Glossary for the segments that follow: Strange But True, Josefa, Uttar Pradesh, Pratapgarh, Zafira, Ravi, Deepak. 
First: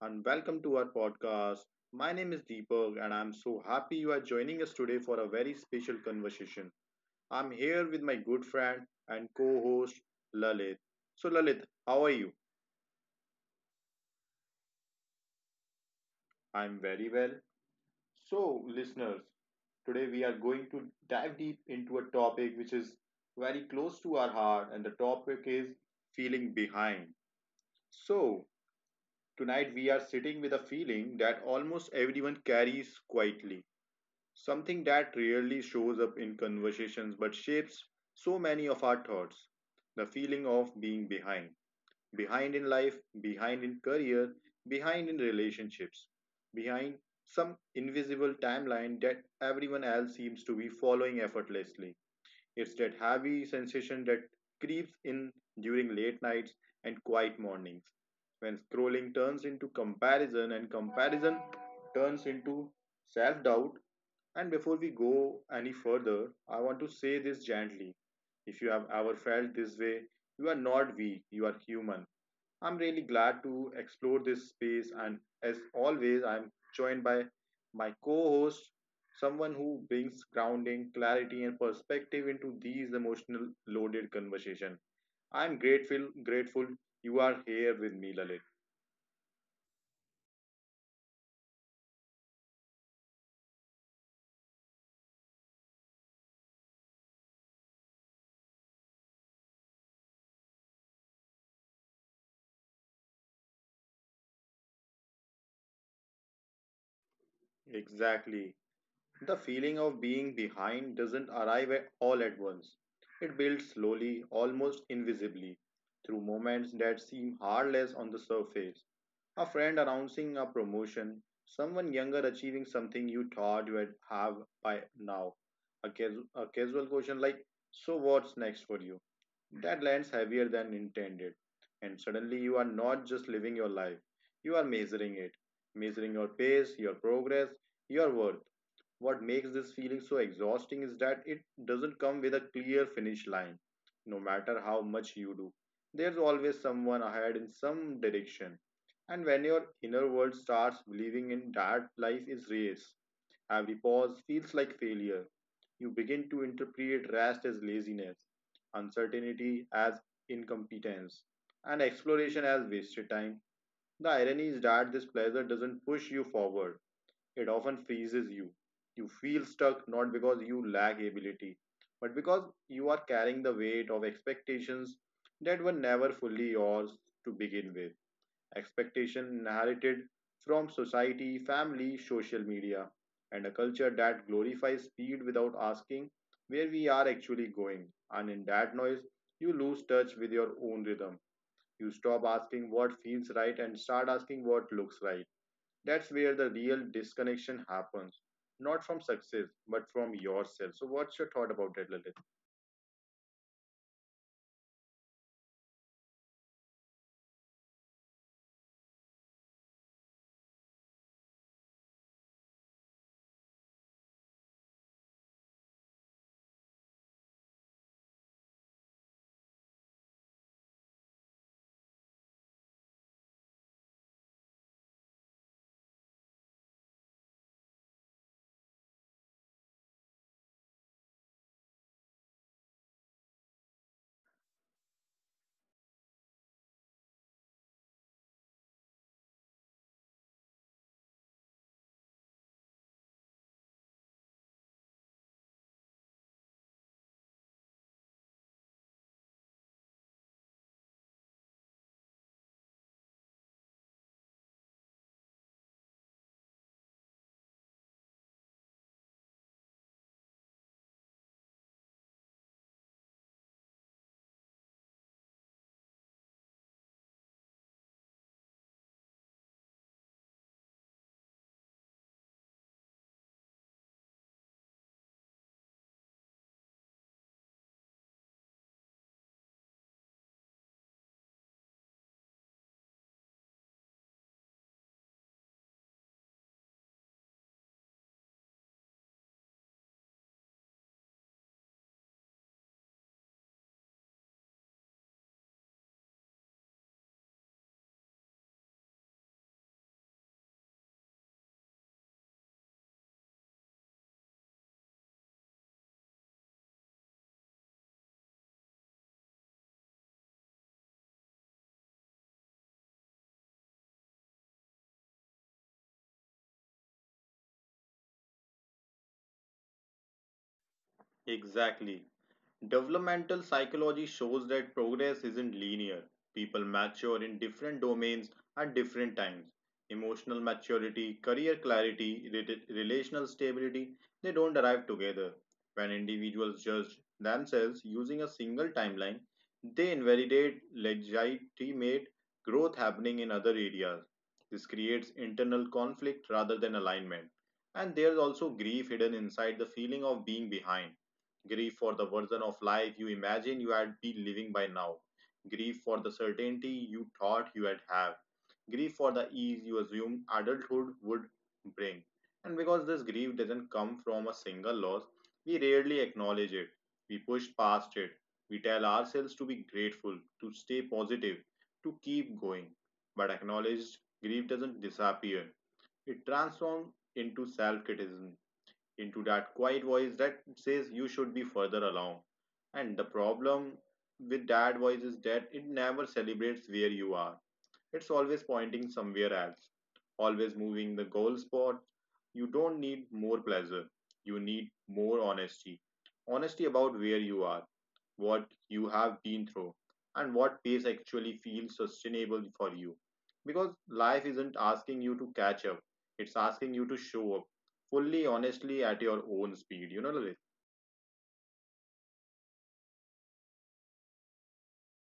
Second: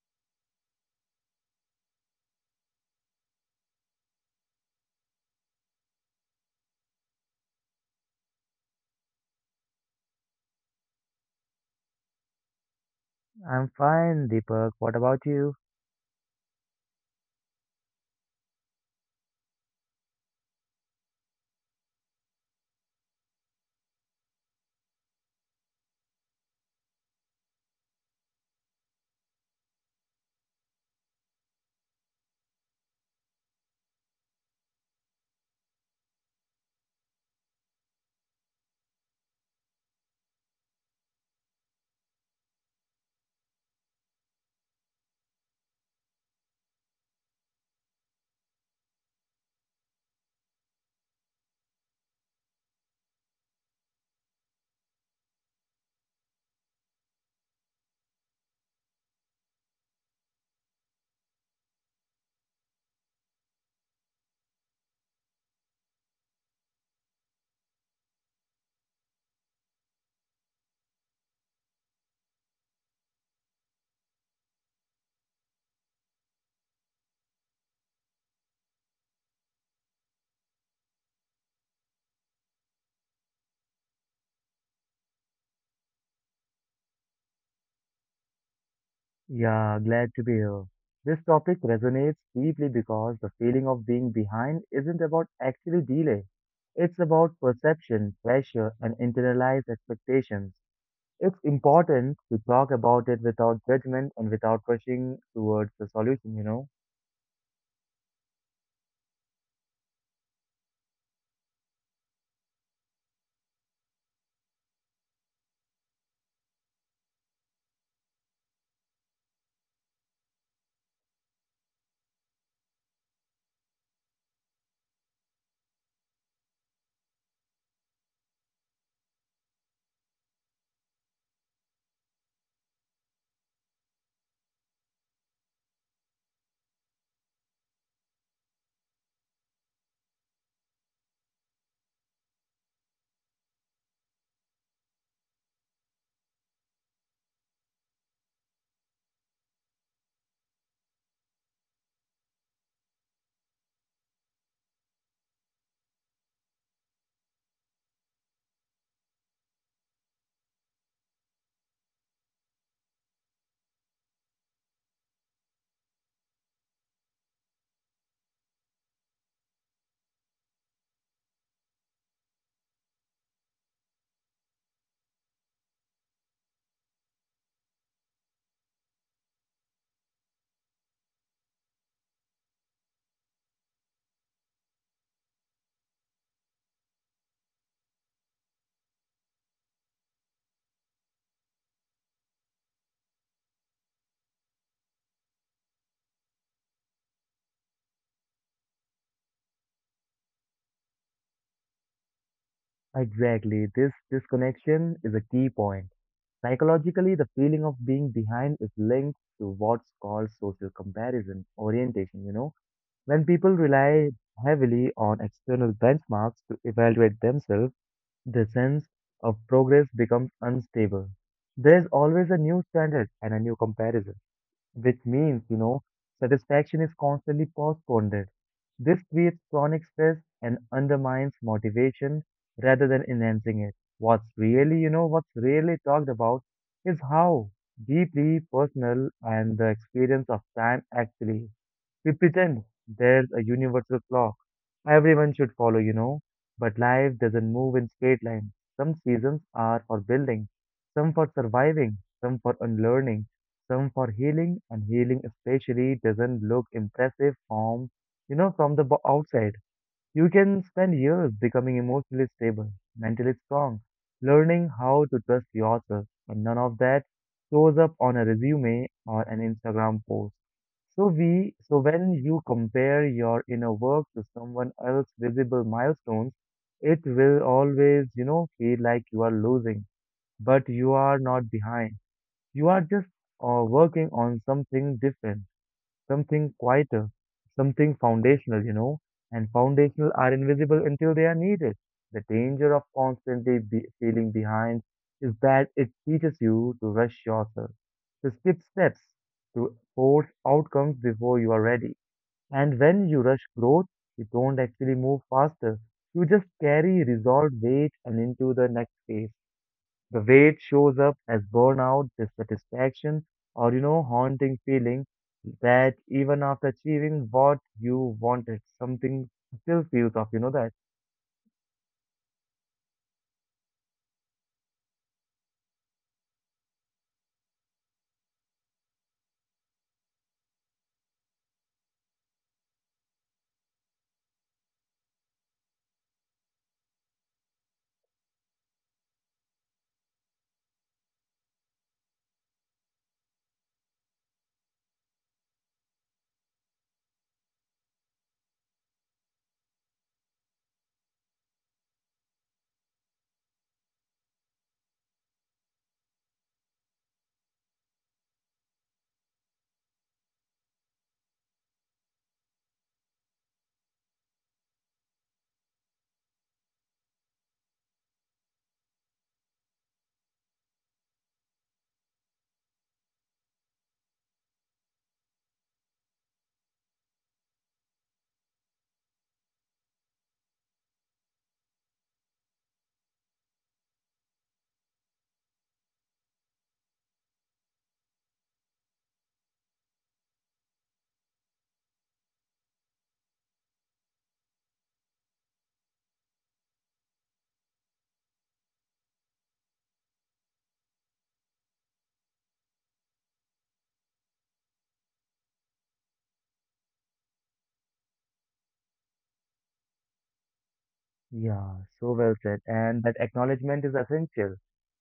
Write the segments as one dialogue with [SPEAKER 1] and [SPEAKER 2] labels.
[SPEAKER 1] and welcome to our podcast. My name is Deepak, and I'm so happy you are joining us today for a very special conversation. I'm here with my good friend and co host Lalit. So, Lalit, how are you?
[SPEAKER 2] I'm fine, Deepak. What about you?
[SPEAKER 1] I'm very well. So, listeners, today we are going to dive deep into a topic which is very close to our heart, and the topic is feeling behind. So, tonight we are sitting with a feeling that almost everyone carries quietly. Something that rarely shows up in conversations but shapes so many of our thoughts. The feeling of being behind. Behind in life, behind in career, behind in relationships, behind some invisible timeline that everyone else seems to be following effortlessly. It's that heavy sensation that creeps in during late nights and quiet mornings, when scrolling turns into comparison and comparison turns into self doubt. And before we go any further, I want to say this gently. If you have ever felt this way, you are not weak, you are human. I'm really glad to explore this space, and as always, I'm joined by my co host, someone who brings grounding, clarity, and perspective into these emotional loaded conversation. I'm grateful you are here with me, Lalit.
[SPEAKER 2] Yeah, glad to be here. This topic resonates deeply because the feeling of being behind isn't about actually delay. It's about perception, pressure, and internalized expectations. It's important to talk about it without judgment and without rushing towards the solution, you know?
[SPEAKER 1] Exactly. The feeling of being behind doesn't arrive at all at once. It builds slowly, almost invisibly, through moments that seem harmless on the surface. A friend announcing a promotion, someone younger achieving something you thought you had have by now. A casual question like, so what's next for you? That lands heavier than intended. And suddenly you are not just living your life, you are measuring it, measuring your pace, your progress, your worth. What makes this feeling so exhausting is that it doesn't come with a clear finish line, no matter how much you do. There's always someone ahead in some direction. And when your inner world starts believing in that life is race, every pause feels like failure. You begin to interpret rest as laziness, uncertainty as incompetence, and exploration as wasted time. The irony is that this pleasure doesn't push you forward, it often freezes you. You feel stuck not because you lack ability, but because you are carrying the weight of expectations that were never fully yours to begin with. Expectation inherited from society, family, social media, and a culture that glorifies speed without asking where we are actually going. And in that noise, you lose touch with your own rhythm. You stop asking what feels right and start asking what looks right. That's where the real disconnection happens, not from success but from yourself. So what's your thought about that, Lalit?
[SPEAKER 2] Exactly. This disconnection is a key point. Psychologically, the feeling of being behind is linked to what's called social comparison orientation, you know? When people rely heavily on external benchmarks to evaluate themselves, the sense of progress becomes unstable. There's always a new standard and a new comparison, which means, you know, satisfaction is constantly postponed. This creates chronic stress and undermines motivation rather than enhancing it. What's really talked about is how deeply personal and the experience of time actually is. We pretend there's a universal clock everyone should follow, you know, but life doesn't move in straight lines. Some seasons are for building, some for surviving, some for unlearning, some for healing, and healing especially doesn't look impressive from, from the outside. You can spend years becoming emotionally stable, mentally strong, learning how to trust yourself, and none of that shows up on a resume or an Instagram post. So when you compare your inner work to someone else's visible milestones, it will always, you know, feel like you are losing, but you are not behind. You are just working on something different, something quieter, something foundational, you know, and foundational are invisible until they are needed. The danger of constantly be feeling behind is that it teaches you to rush yourself, to skip steps, to force outcomes before you are ready. And when you rush growth, you don't actually move faster. You just carry resolved weight and into the next phase. The weight shows up as burnout, dissatisfaction, or you know, haunting feeling that even after achieving what you wanted, something still feels off, you know that?
[SPEAKER 1] Exactly. Developmental psychology shows that progress isn't linear. People mature in different domains at different times. Emotional maturity, career clarity, relational stability, they don't arrive together. When individuals judge themselves using a single timeline, they invalidate legitimate growth happening in other areas. This creates internal conflict rather than alignment. And there's also grief hidden inside the feeling of being behind. Grieve for the version of life you imagine you had been living by now. Grieve for the certainty you thought you had have. Grieve for the ease you assumed adulthood would bring. And because this grief doesn't come from a single loss, we rarely acknowledge it. We push past it. We tell ourselves to be grateful, to stay positive, to keep going. But acknowledged grief doesn't disappear. It transforms into self criticism, into that quiet voice that says you should be further along. And the problem with that voice is that it never celebrates where you are. It's always pointing somewhere else, always moving the goal spot. You don't need more pleasure, you need more honesty. Honesty about where you are, what you have been through, and what pace actually feels sustainable for you. Because life isn't asking you to catch up, it's asking you to show up fully, honestly, at your own speed. You know,
[SPEAKER 2] Yeah, so well said. And that acknowledgement is essential.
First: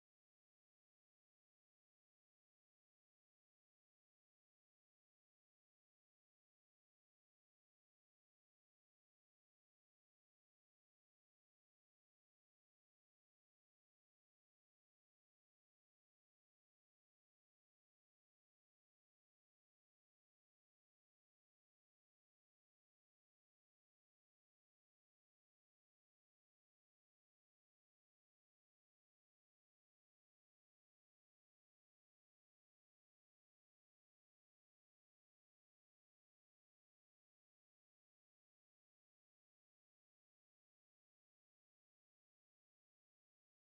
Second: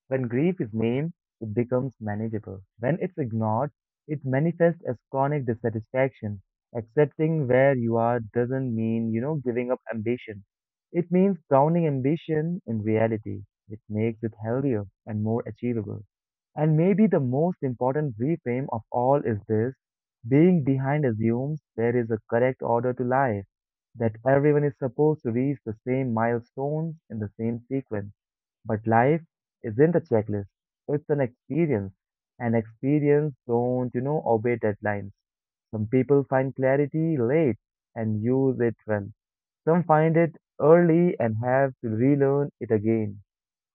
[SPEAKER 2] When grief is named, it becomes manageable. When it's ignored, it manifests as chronic dissatisfaction. Accepting where you are doesn't mean, you know, giving up ambition. It means grounding ambition in reality, which makes it healthier and more achievable. And maybe the most important reframe of all is this: being behind assumes there is a correct order to life, that everyone is supposed to reach the same milestones in the same sequence. But life isn't a checklist, it's an experience. And experience don't, you know, obey deadlines. Some people find clarity late and use it well. Some find it early and have to relearn it again.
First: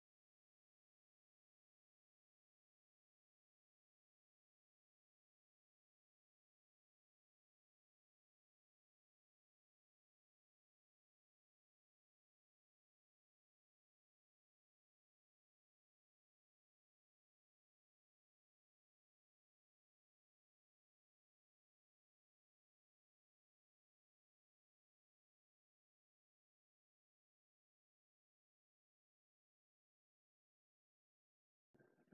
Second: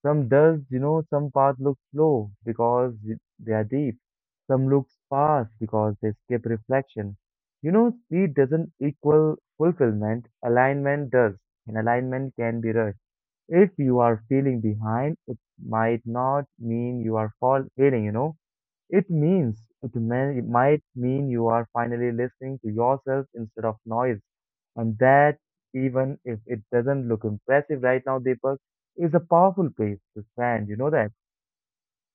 [SPEAKER 2] Some does, you know, some paths look slow because they are deep. Some looks fast because they skip reflection. You know, speed doesn't equal fulfillment, alignment does, and alignment can be rushed. If you are feeling behind, it might not mean you are fall failing, you know. It means it might mean you are finally listening to yourself instead of noise. And that, even if it doesn't look impressive right now, Deepak, is a powerful place to stand. You know that?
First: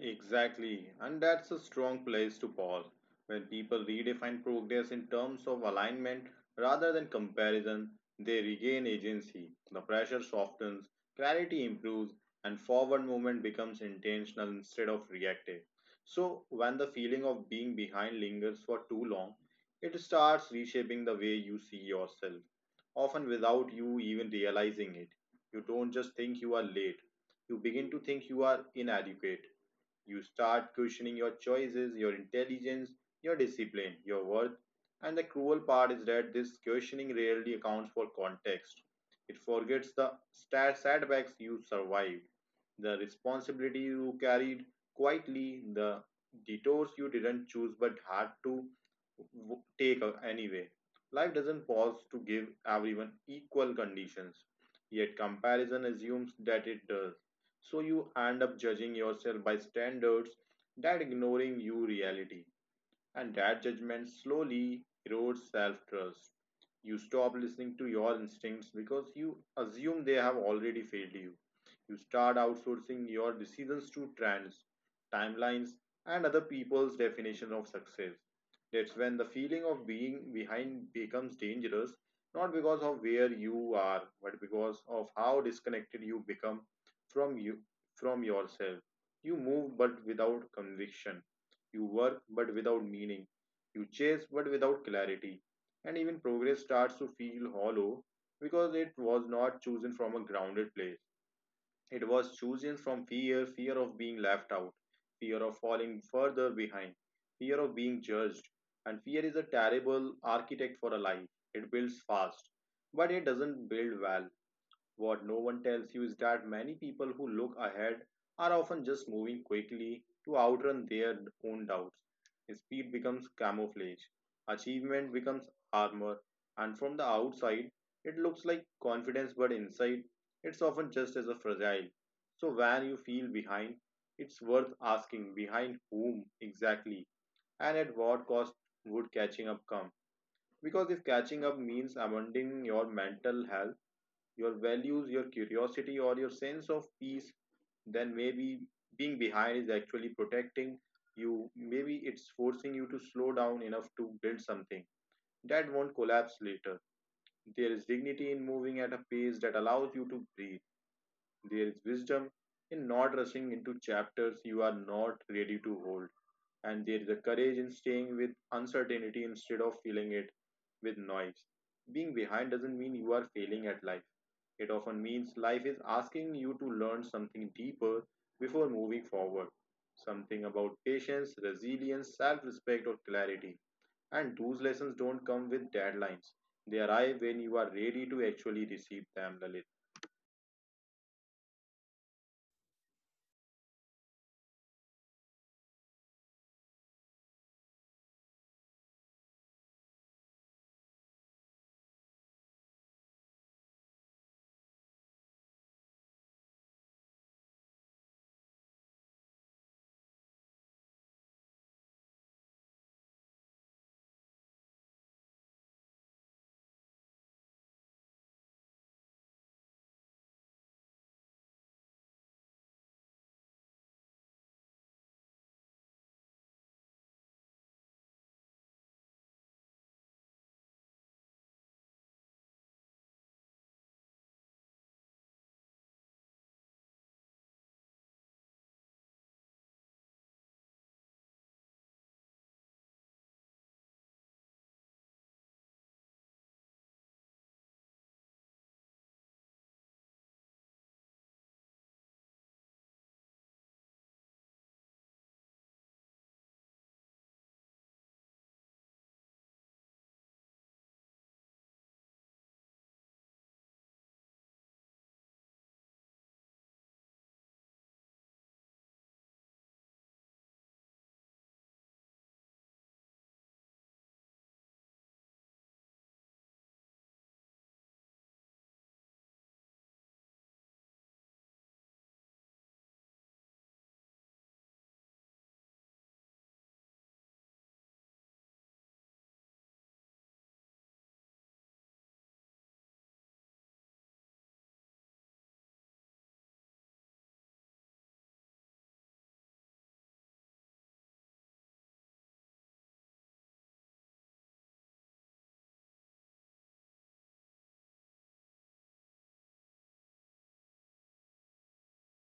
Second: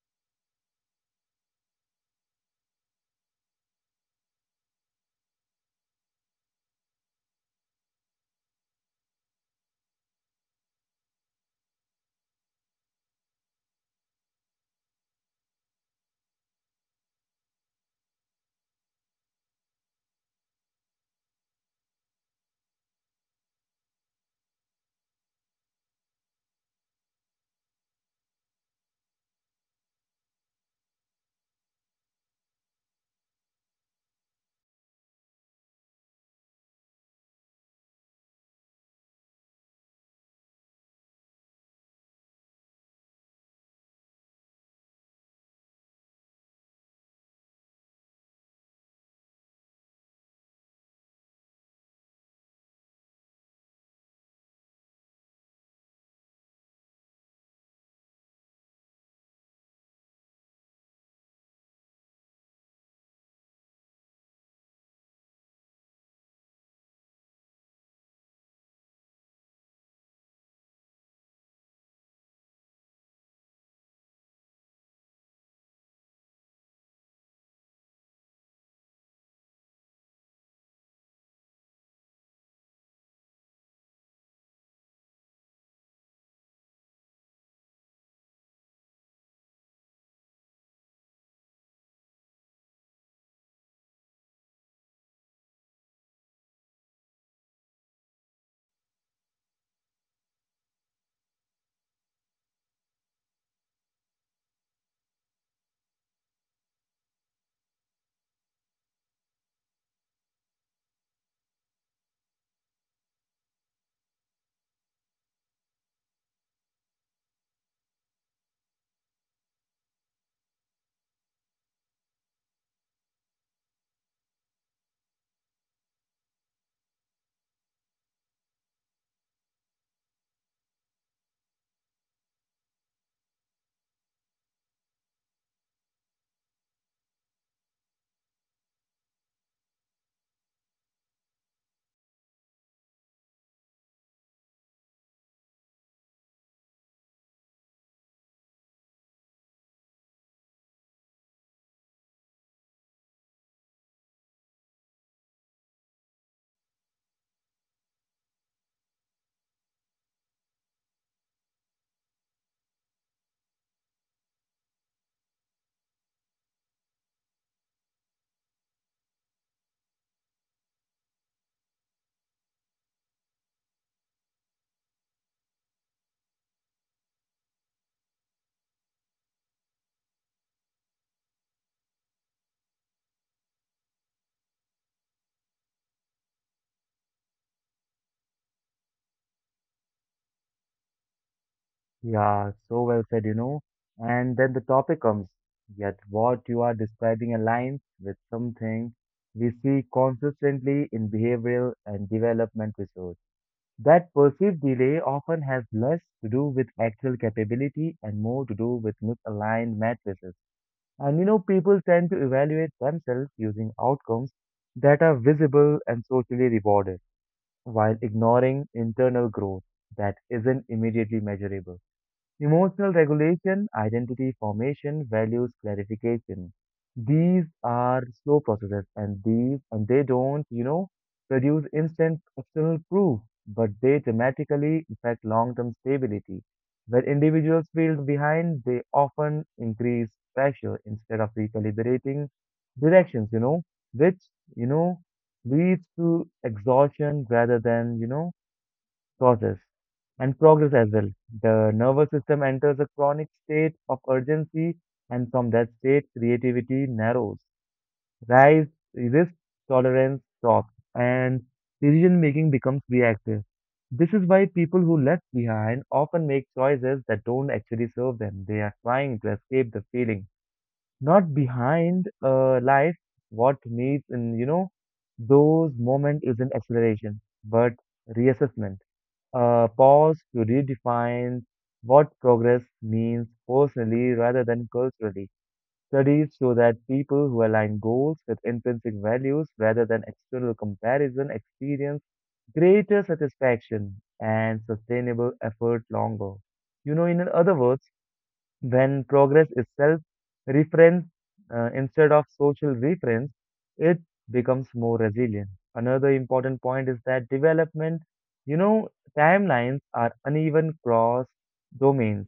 [SPEAKER 1] exactly, and that's a strong place to pause when people redefine progress in terms of alignment rather than comparison. They regain agency, the pressure softens, clarity improves, and forward movement becomes intentional instead of reactive. So, when the feeling of being behind lingers for too long, it starts reshaping the way you see yourself, often without you even realizing it. You don't just think you are late, you begin to think you are inadequate. You start questioning your choices, your intelligence, your discipline, your worth. And the cruel part is that this questioning rarely accounts for context. It forgets the setbacks you survived, the responsibility you carried quietly, the detours you didn't choose but had to take anyway. Life doesn't pause to give everyone equal conditions, yet comparison assumes that it does. So you end up judging yourself by standards that ignoring you reality. And that judgment slowly erodes self trust. You stop listening to your instincts because you assume they have already failed you. You start outsourcing your decisions to trends, timelines, and other people's definition of success. That's when the feeling of being behind becomes dangerous, not because of where you are, but because of how disconnected you become from you, from yourself. You move but without conviction, you work but without meaning. You chase but without clarity. And even progress starts to feel hollow because it was not chosen from a grounded place. It was chosen from fear, fear of being left out, fear of falling further behind, fear of being judged. And fear is a terrible architect for a life. It builds fast, but it doesn't build well. What no one tells you is that many people who look ahead are often just moving quickly to outrun their own doubts. Speed becomes camouflage, achievement becomes armor, and from the outside, it looks like confidence, but inside, it's often just as a fragile. So when you feel behind, it's worth asking behind whom exactly, and at what cost would catching up come? Because if catching up means abandoning your mental health, your values, your curiosity, or your sense of peace, then maybe being behind is actually protecting you. Maybe it's forcing you to slow down enough to build something that won't collapse later. There is dignity in moving at a pace that allows you to breathe. There is wisdom in not rushing into chapters you are not ready to hold. And there is a courage in staying with uncertainty instead of filling it with noise. Being behind doesn't mean you are failing at life. It often means life is asking you to learn something deeper before moving forward, something about patience, resilience, self respect, or clarity. And those lessons don't come with deadlines, they arrive when you are ready to actually receive them, Lalit.
[SPEAKER 2] Yeah, so well said, you know. And then the topic comes. Yet what you are describing aligns with something we see consistently in behavioral and development research. That perceived delay often has less to do with actual capability and more to do with misaligned matrices. And you know, people tend to evaluate themselves using outcomes that are visible and socially rewarded, while ignoring internal growth that isn't immediately measurable. Emotional regulation, identity formation, values clarification. These are slow processes and these and they don't, you know, produce instant external proof, but they dramatically affect long-term stability. When individuals feel behind, they often increase pressure instead of recalibrating directions, you know, which, you know, leads to exhaustion rather than, you know, causes and progress as well. The nervous system enters a chronic state of urgency, and from that state, creativity narrows. Rise, risk tolerance drops, and decision making becomes reactive. This is why people who left behind often make choices that don't actually serve them. They are trying to escape the feeling, not behind life. What needs in you know those moment isn't acceleration, but reassessment, pause to redefine what progress means personally rather than culturally. Studies show that people who align goals with intrinsic values rather than external comparison experience greater satisfaction and sustainable effort longer. You know, in other words, when progress is self reference instead of social reference, it becomes more resilient. Another important point is that development, you know, timelines are uneven across domains.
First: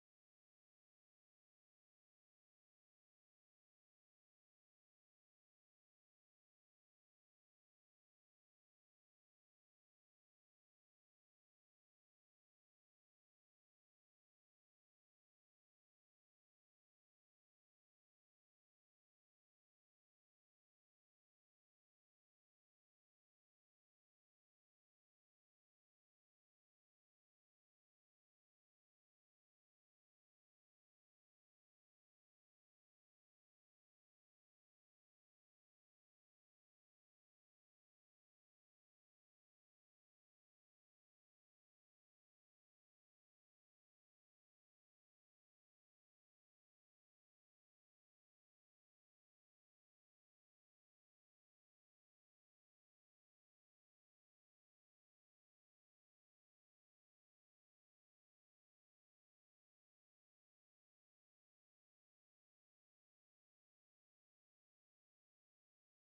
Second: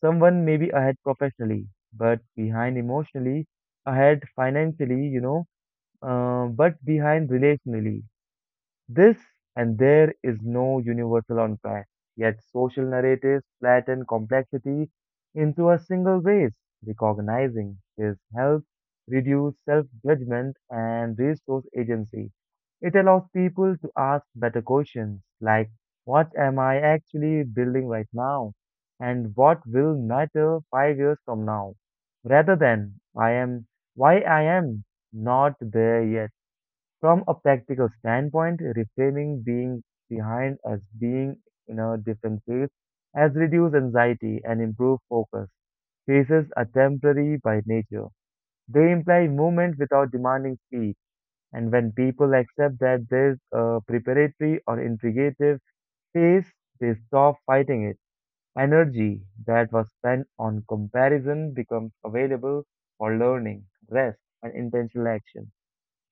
[SPEAKER 2] Someone may be ahead professionally, but behind emotionally, ahead financially, you know, but behind relationally. This and there is no universal unpack, yet social narratives flatten complexity into a single base. Recognizing this helps reduce self judgment and restores agency. It allows people to ask better questions like, "What am I actually building right now? And what will matter 5 years from now?" Rather than, "Why I am not there yet?" From a practical standpoint, reframing being behind as being in a different phase has reduced anxiety and improved focus. Phases are temporary by nature. They imply movement without demanding speed. And when people accept that there's a preparatory or integrative phase, they stop fighting it. Energy that was spent on comparison becomes available for learning, rest, and intentional action.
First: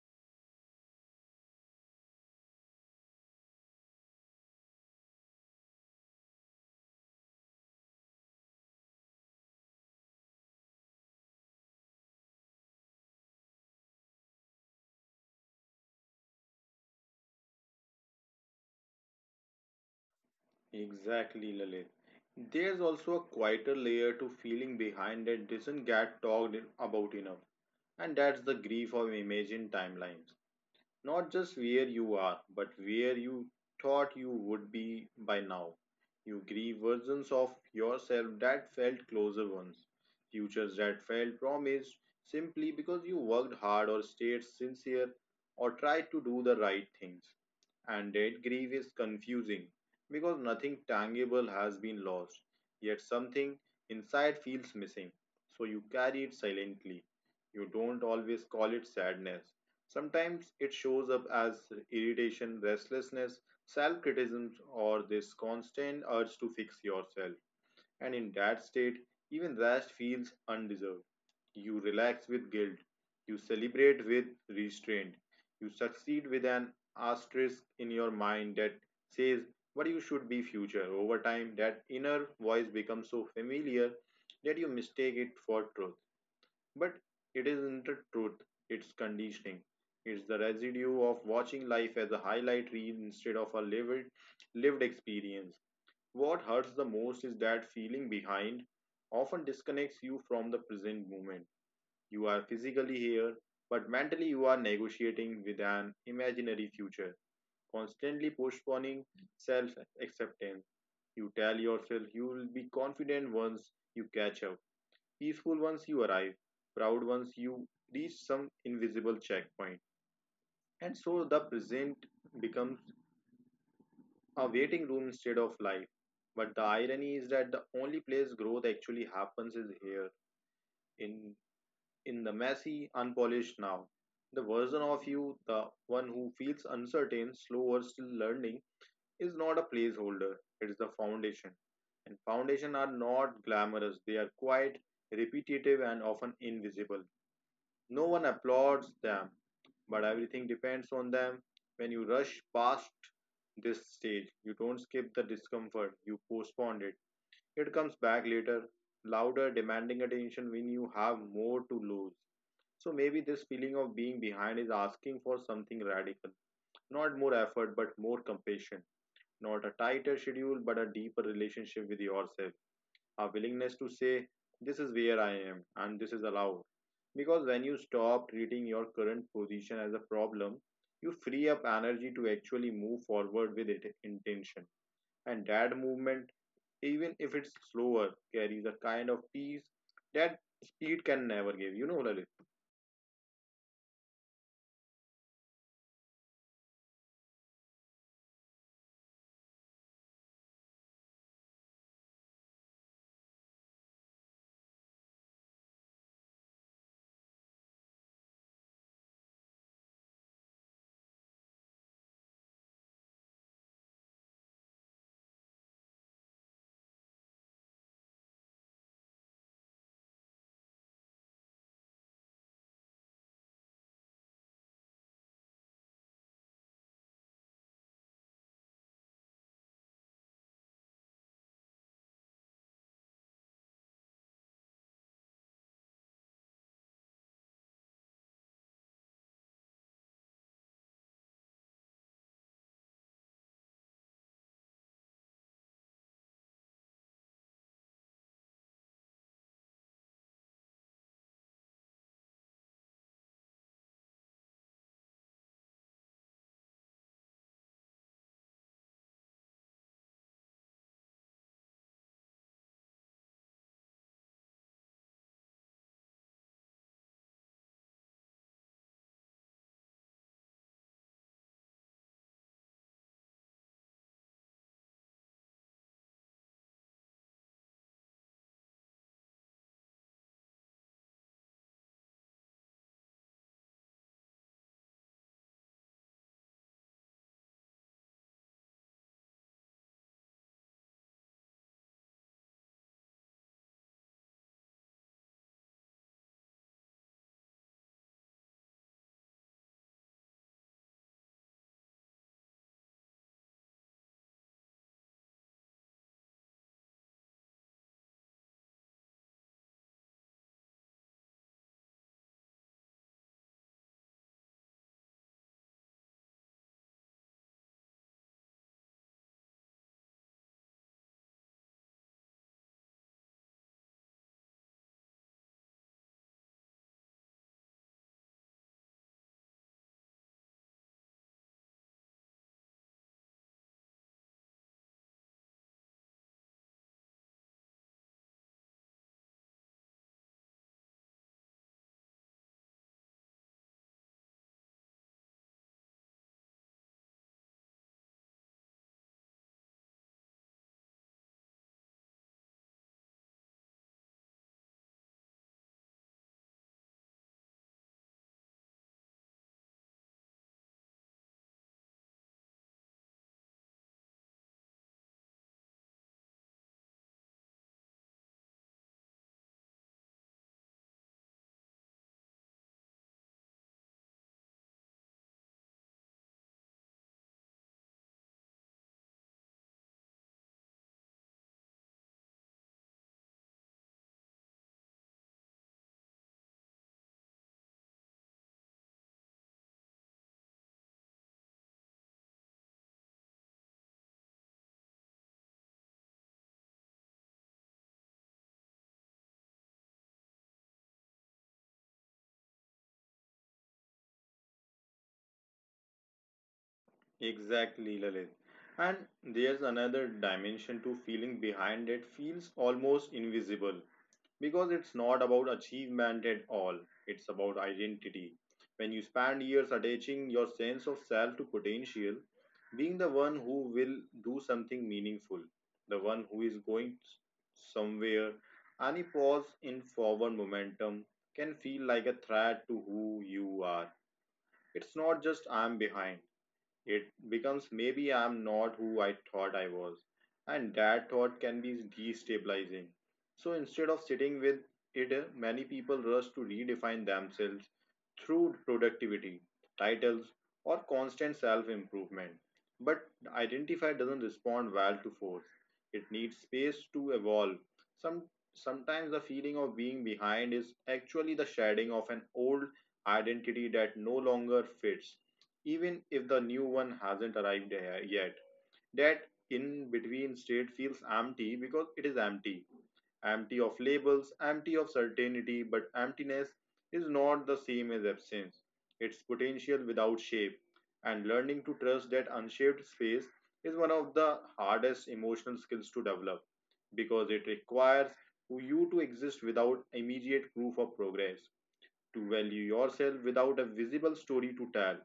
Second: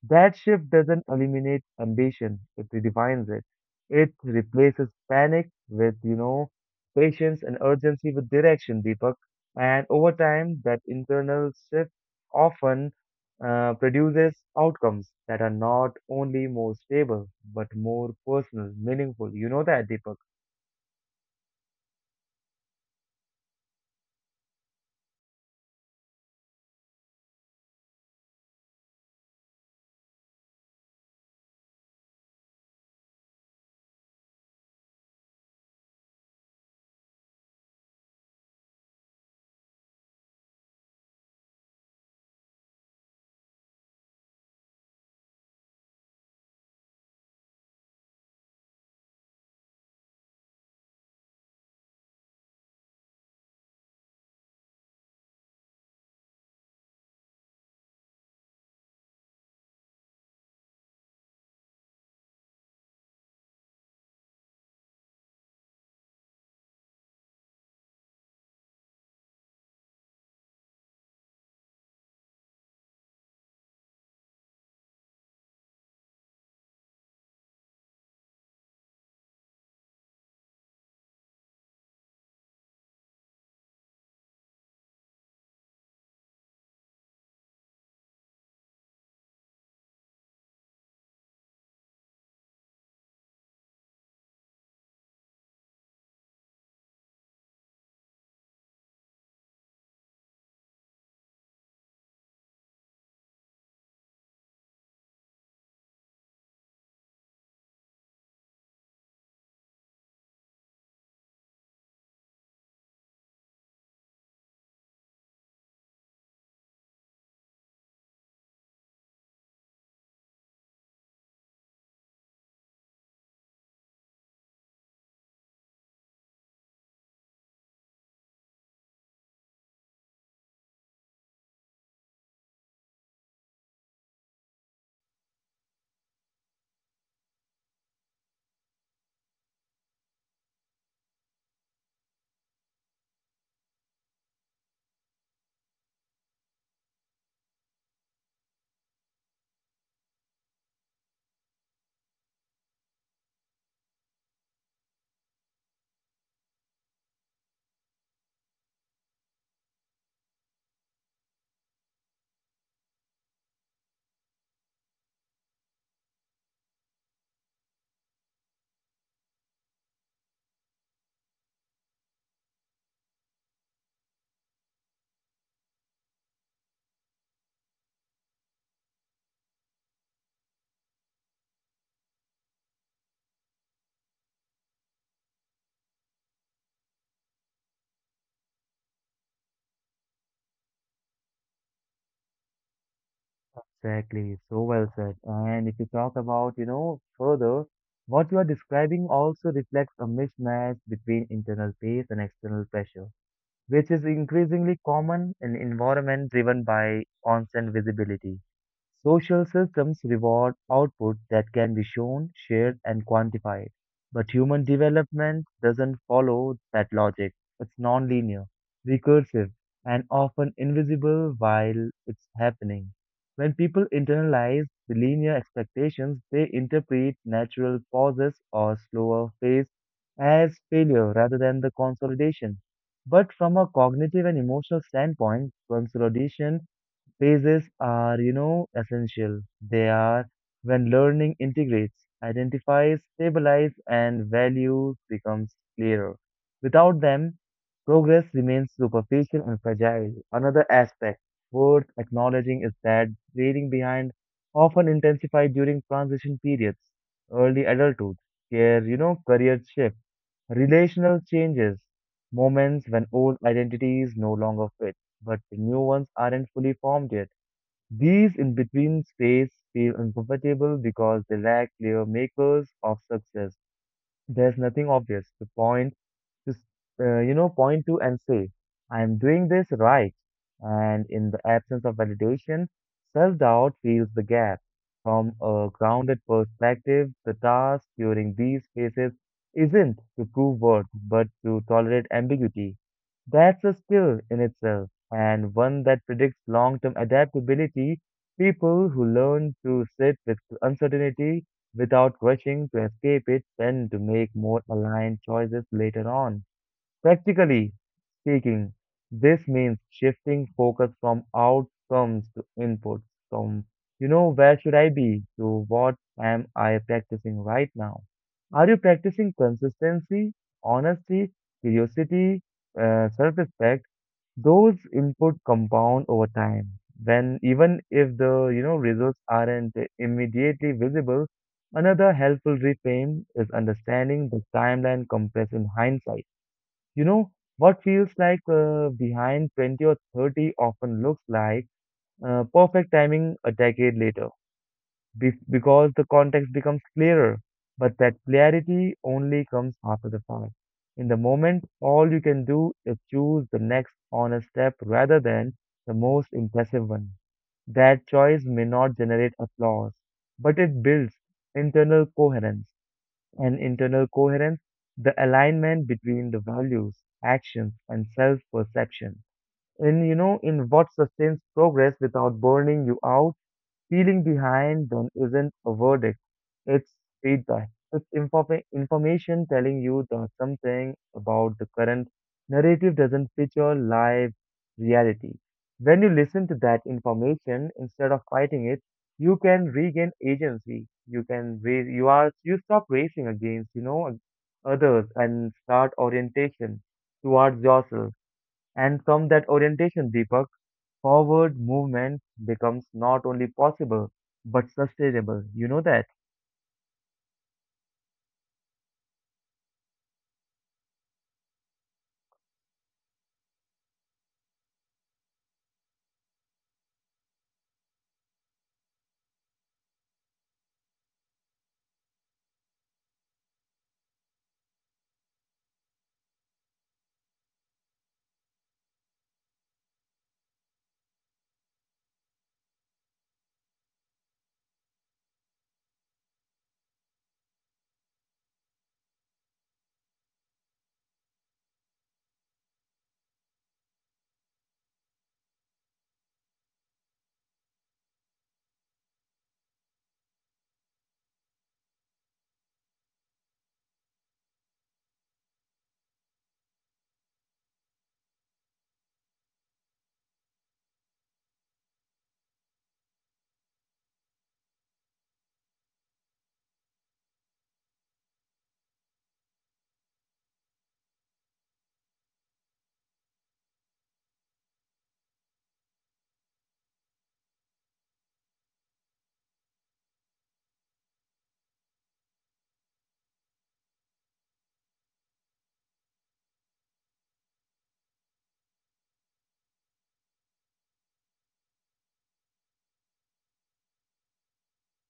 [SPEAKER 2] That shift doesn't eliminate ambition, it redefines it. It replaces panic with, you know, patience and urgency with direction, Deepak. And over time, that internal shift often produces outcomes that are not only more stable, but more personal, meaningful. You know that, Deepak?
[SPEAKER 1] Exactly, Lalit. There's also a quieter layer to feeling behind that doesn't get talked about enough, and that's the grief of imagined timelines. Not just where you are, but where you thought you would be by now. You grieve versions of yourself that felt closer once, futures that felt promised simply because you worked hard or stayed sincere or tried to do the right things. And that grief is confusing because nothing tangible has been lost, yet something inside feels missing. So you carry it silently. You don't always call it sadness. Sometimes it shows up as irritation, restlessness, self criticism, or this constant urge to fix yourself. And in that state, even rest feels undeserved. You relax with guilt, you celebrate with restraint, you succeed with an asterisk in your mind that says what you should be future. Over time, that inner voice becomes so familiar that you mistake it for truth. But it isn't the truth, it's conditioning. It's the residue of watching life as a highlight reel instead of a lived experience. What hurts the most is that feeling behind often disconnects you from the present moment. You are physically here, but mentally you are negotiating with an imaginary future, constantly postponing self acceptance. You tell yourself you will be confident once you catch up, peaceful once you arrive, proud once you reach some invisible checkpoint. And so the present becomes a waiting room instead of life. But the irony is that the only place growth actually happens is here, in in the messy, unpolished now. The version of you, the one who feels uncertain, slow or still learning, is not a placeholder. It is the foundation. And foundations are not glamorous. They are quite repetitive and often invisible. No one applauds them, but everything depends on them. When you rush past this stage, you don't skip the discomfort, you postpone it. It comes back later, louder, demanding attention when you have more to lose. So maybe this feeling of being behind is asking for something radical. Not more effort, but more compassion. Not a tighter schedule, but a deeper relationship with yourself, a willingness to say, "This is where I am and this is allowed." Because when you stop treating your current position as a problem, you free up energy to actually move forward with it intention. And that movement, even if it's slower, carries a kind of peace that speed can never give. You know, Lalit?
[SPEAKER 2] Exactly, so well said. And if you talk about, you know, further, what you are describing also reflects a mismatch between internal pace and external pressure, which is increasingly common in environments driven by constant visibility. Social systems reward output that can be shown, shared, and quantified. But human development doesn't follow that logic. It's nonlinear, recursive, and often invisible while it's happening. When people internalize the linear expectations, they interpret natural pauses or slower phase as failure rather than the consolidation. But from a cognitive and emotional standpoint, consolidation phases are, you know, essential. They are when learning integrates, identifies, stabilizes, and values becomes clearer. Without them, progress remains superficial and fragile. Another aspect worth acknowledging is that waiting behind often intensifies during transition periods, early adulthood, care, you know, career shift, relational changes, moments when old identities no longer fit, but the new ones aren't fully formed yet. These in between space feel uncomfortable because they lack clear makers of success. There's nothing obvious to point to, point to and say, "I am doing this right." And in the absence of validation, self doubt fills the gap. From a grounded perspective, the task during these phases isn't to prove worth, but to tolerate ambiguity. That's a skill in itself, and one that predicts long term adaptability. People who learn to sit with uncertainty without rushing to escape it tend to make more aligned choices later on. Practically speaking, this means shifting focus from outcomes to inputs, from, you know, where should I be to what am I practicing right now? Are you practicing consistency, honesty, curiosity, self respect? Those input compound over time. When even if the you know results aren't immediately visible, another helpful reframe is understanding the timeline compressed in hindsight, you know, what feels like behind 20 or 30 often looks like perfect timing a decade later because the context becomes clearer. But that clarity only comes after the fact. In the moment, all you can do is choose the next honest step rather than the most impressive one. That choice may not generate applause, but it builds internal coherence and internal coherence, the alignment between the values, actions, and self perception. And you know, in what sustains progress without burning you out. Feeling behind then isn't a verdict, it's feedback. It's information telling you that something about the current narrative doesn't fit your live reality. When you listen to that information instead of fighting it, you can regain agency. You can raise, you are, You stop racing against, you know, others and start orientation towards yourself. And from that orientation, Deepak, forward movement becomes not only possible but sustainable. You know that?
[SPEAKER 1] Exactly, Lalit. And there's another dimension to feeling behind that feels almost invisible, because it's not about achievement at all. It's about identity. When you spend years attaching your sense of self to potential, being the one who will do something meaningful, the one who is going somewhere, any pause in forward momentum can feel like a threat to who you are. It's not just "I'm behind," it becomes "maybe I'm not who I thought I was." And that thought can be destabilizing. So instead of sitting with it, many people rush to redefine themselves through productivity, titles, or constant self improvement. But identify doesn't respond well to force. It needs space to evolve. Some, Sometimes the feeling of being behind is actually the shedding of an old identity that no longer fits, even if the new one hasn't arrived yet. That in between state feels empty because it is empty. Empty of labels, empty of certainty, but emptiness is not the same as absence. It's potential without shape. And learning to trust that unshaped space is one of the hardest emotional skills to develop, because it requires you to exist without immediate proof of progress, to value yourself without a visible story to tell.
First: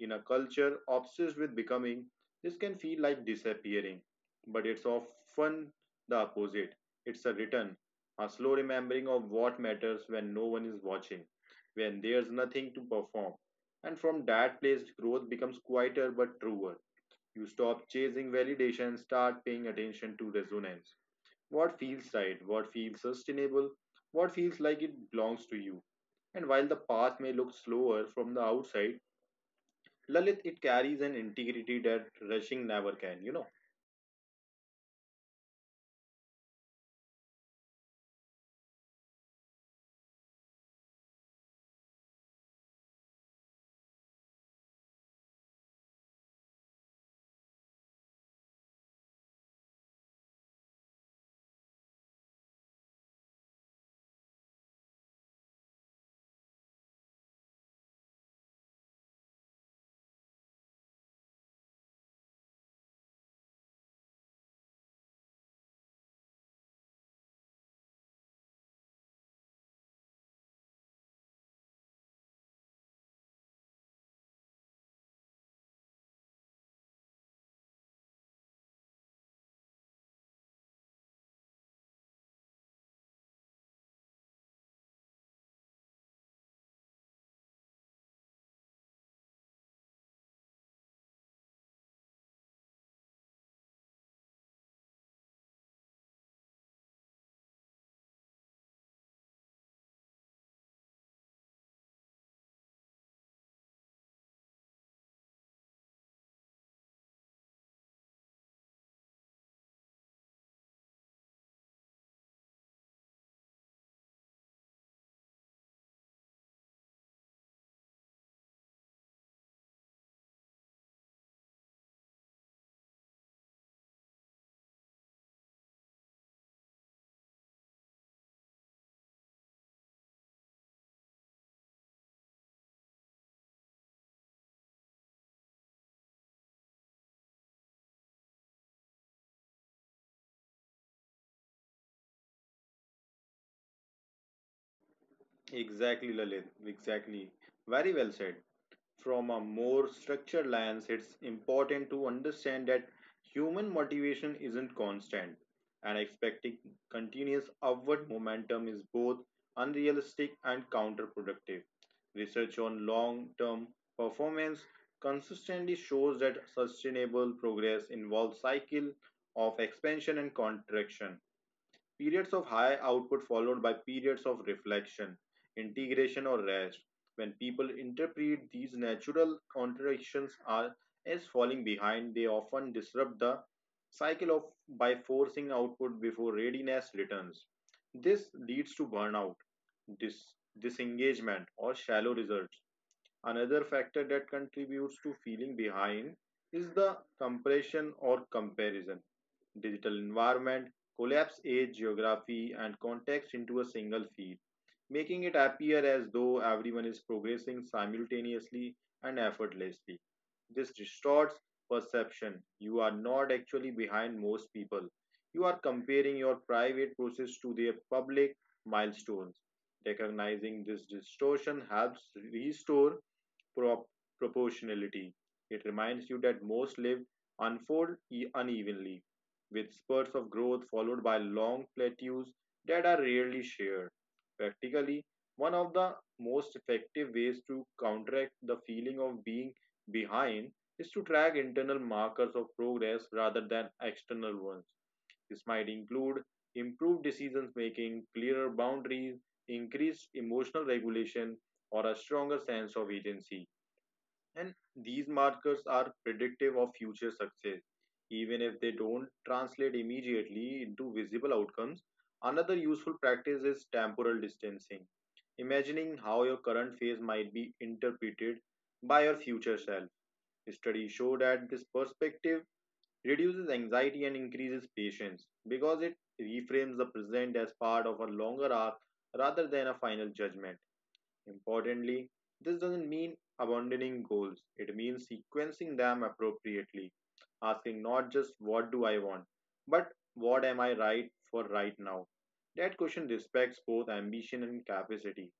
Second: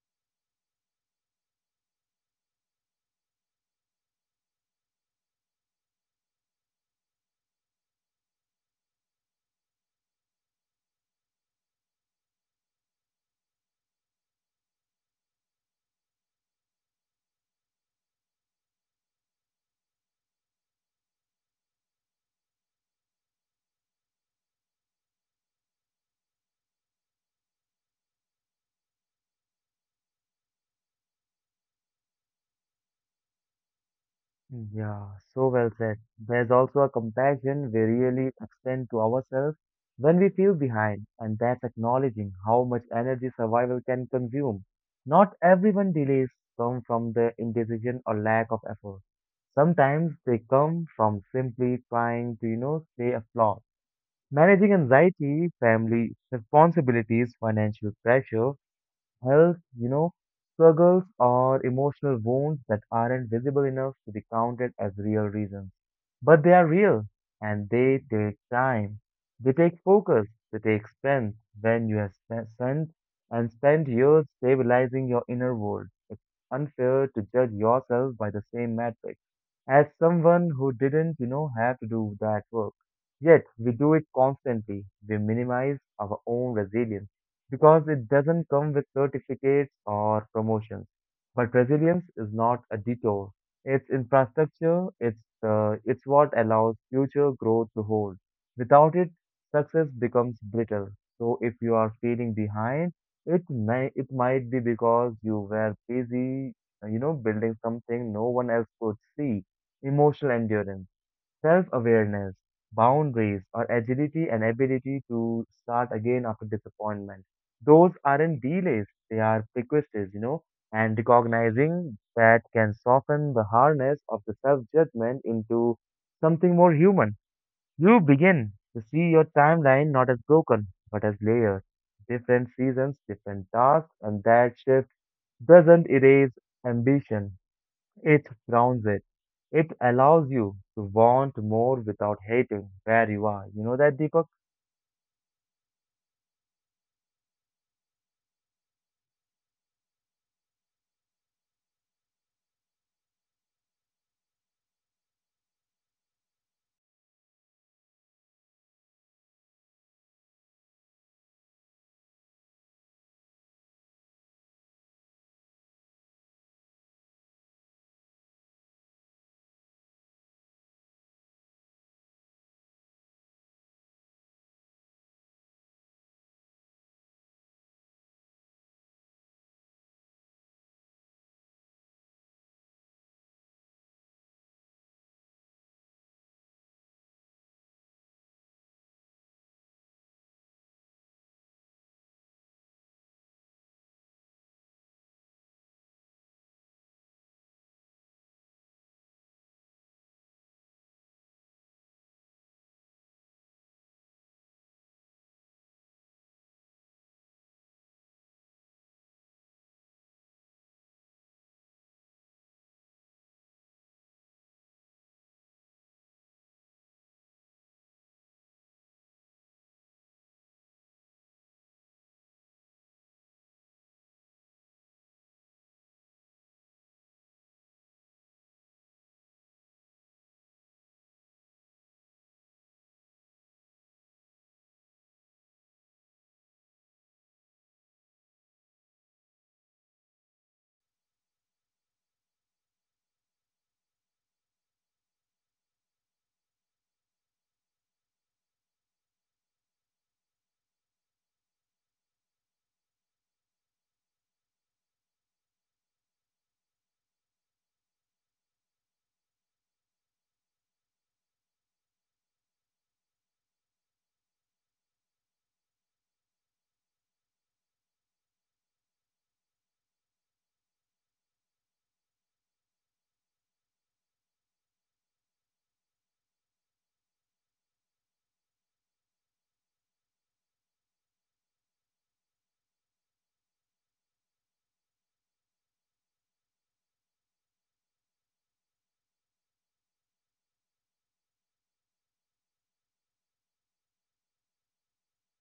[SPEAKER 1] In a culture obsessed with becoming, this can feel like disappearing, but it's often the opposite. It's a return, a slow remembering of what matters when no one is watching, when there's nothing to perform. And from that place, growth becomes quieter but truer. You stop chasing validation and start paying attention to resonance. What feels right, what feels sustainable, what feels like it belongs to you. And while the path may look slower from the outside, Lalit, it carries an integrity that rushing never can, you know.
[SPEAKER 2] Yeah, so well said. There's also a compassion we really extend to ourselves when we feel behind, and that's acknowledging how much energy survival can consume. Not everyone delays come from the indecision or lack of effort. Sometimes they come from simply trying to, you know, stay afloat. Managing anxiety, family responsibilities, financial pressure, health, you know, struggles or emotional wounds that aren't visible enough to be counted as real reasons. But they are real and they take time. They take focus, they take strength. When you have spent years stabilizing your inner world, it's unfair to judge yourself by the same metric as someone who didn't, you know, have to do that work. Yet we do it constantly. We minimize our own resilience because it doesn't come with certificates or promotions. But resilience is not a detour. It's infrastructure. It's what allows future growth to hold. Without it, success becomes brittle. So if you are feeling behind, it may it might be because you were busy, building something no one else could see. Emotional endurance. Self-awareness, boundaries, or agility and ability to start again after disappointment. Those aren't delays, they are precursors, you know, and recognizing that can soften the harness of the self-judgment into something more human. You begin to see your timeline not as broken, but as layered. Different seasons, different tasks, and that shift doesn't erase ambition. It grounds it. It allows you to want more without hating where you are. You know that, Deepak?
[SPEAKER 1] Exactly, Lalit. Exactly. Very well said. From a more structured lens, it's important to understand that human motivation isn't constant, and expecting continuous upward momentum is both unrealistic and counterproductive. Research on long term performance consistently shows that sustainable progress involves cycles of expansion and contraction. Periods of high output followed by periods of reflection, integration, or rest. When people interpret these natural contradictions are, as falling behind, they often disrupt the cycle of by forcing output before readiness returns. This leads to burnout, dis- disengagement, or shallow results. Another factor that contributes to feeling behind is the compression or comparison. Digital environment collapse age, geography, and context into a single feed, making it appear as though everyone is progressing simultaneously and effortlessly. This distorts perception. You are not actually behind most people. You are comparing your private process to their public milestones. Recognizing this distortion helps restore prop- proportionality. It reminds you that most lives unfold unevenly, with spurts of growth followed by long plateaus that are rarely shared. Practically, one of the most effective ways to counteract the feeling of being behind is to track internal markers of progress rather than external ones. This might include improved decision making, clearer boundaries, increased emotional regulation, or a stronger sense of agency. And these markers are predictive of future success, even if they don't translate immediately into visible outcomes. Another useful practice is temporal distancing, imagining how your current phase might be interpreted by your future self. Studies show that this perspective reduces anxiety and increases patience because it reframes the present as part of a longer arc rather than a final judgment. Importantly, this doesn't mean abandoning goals, it means sequencing them appropriately, asking not just what do I want, but what am I right for right now. That question respects both ambition and capacity.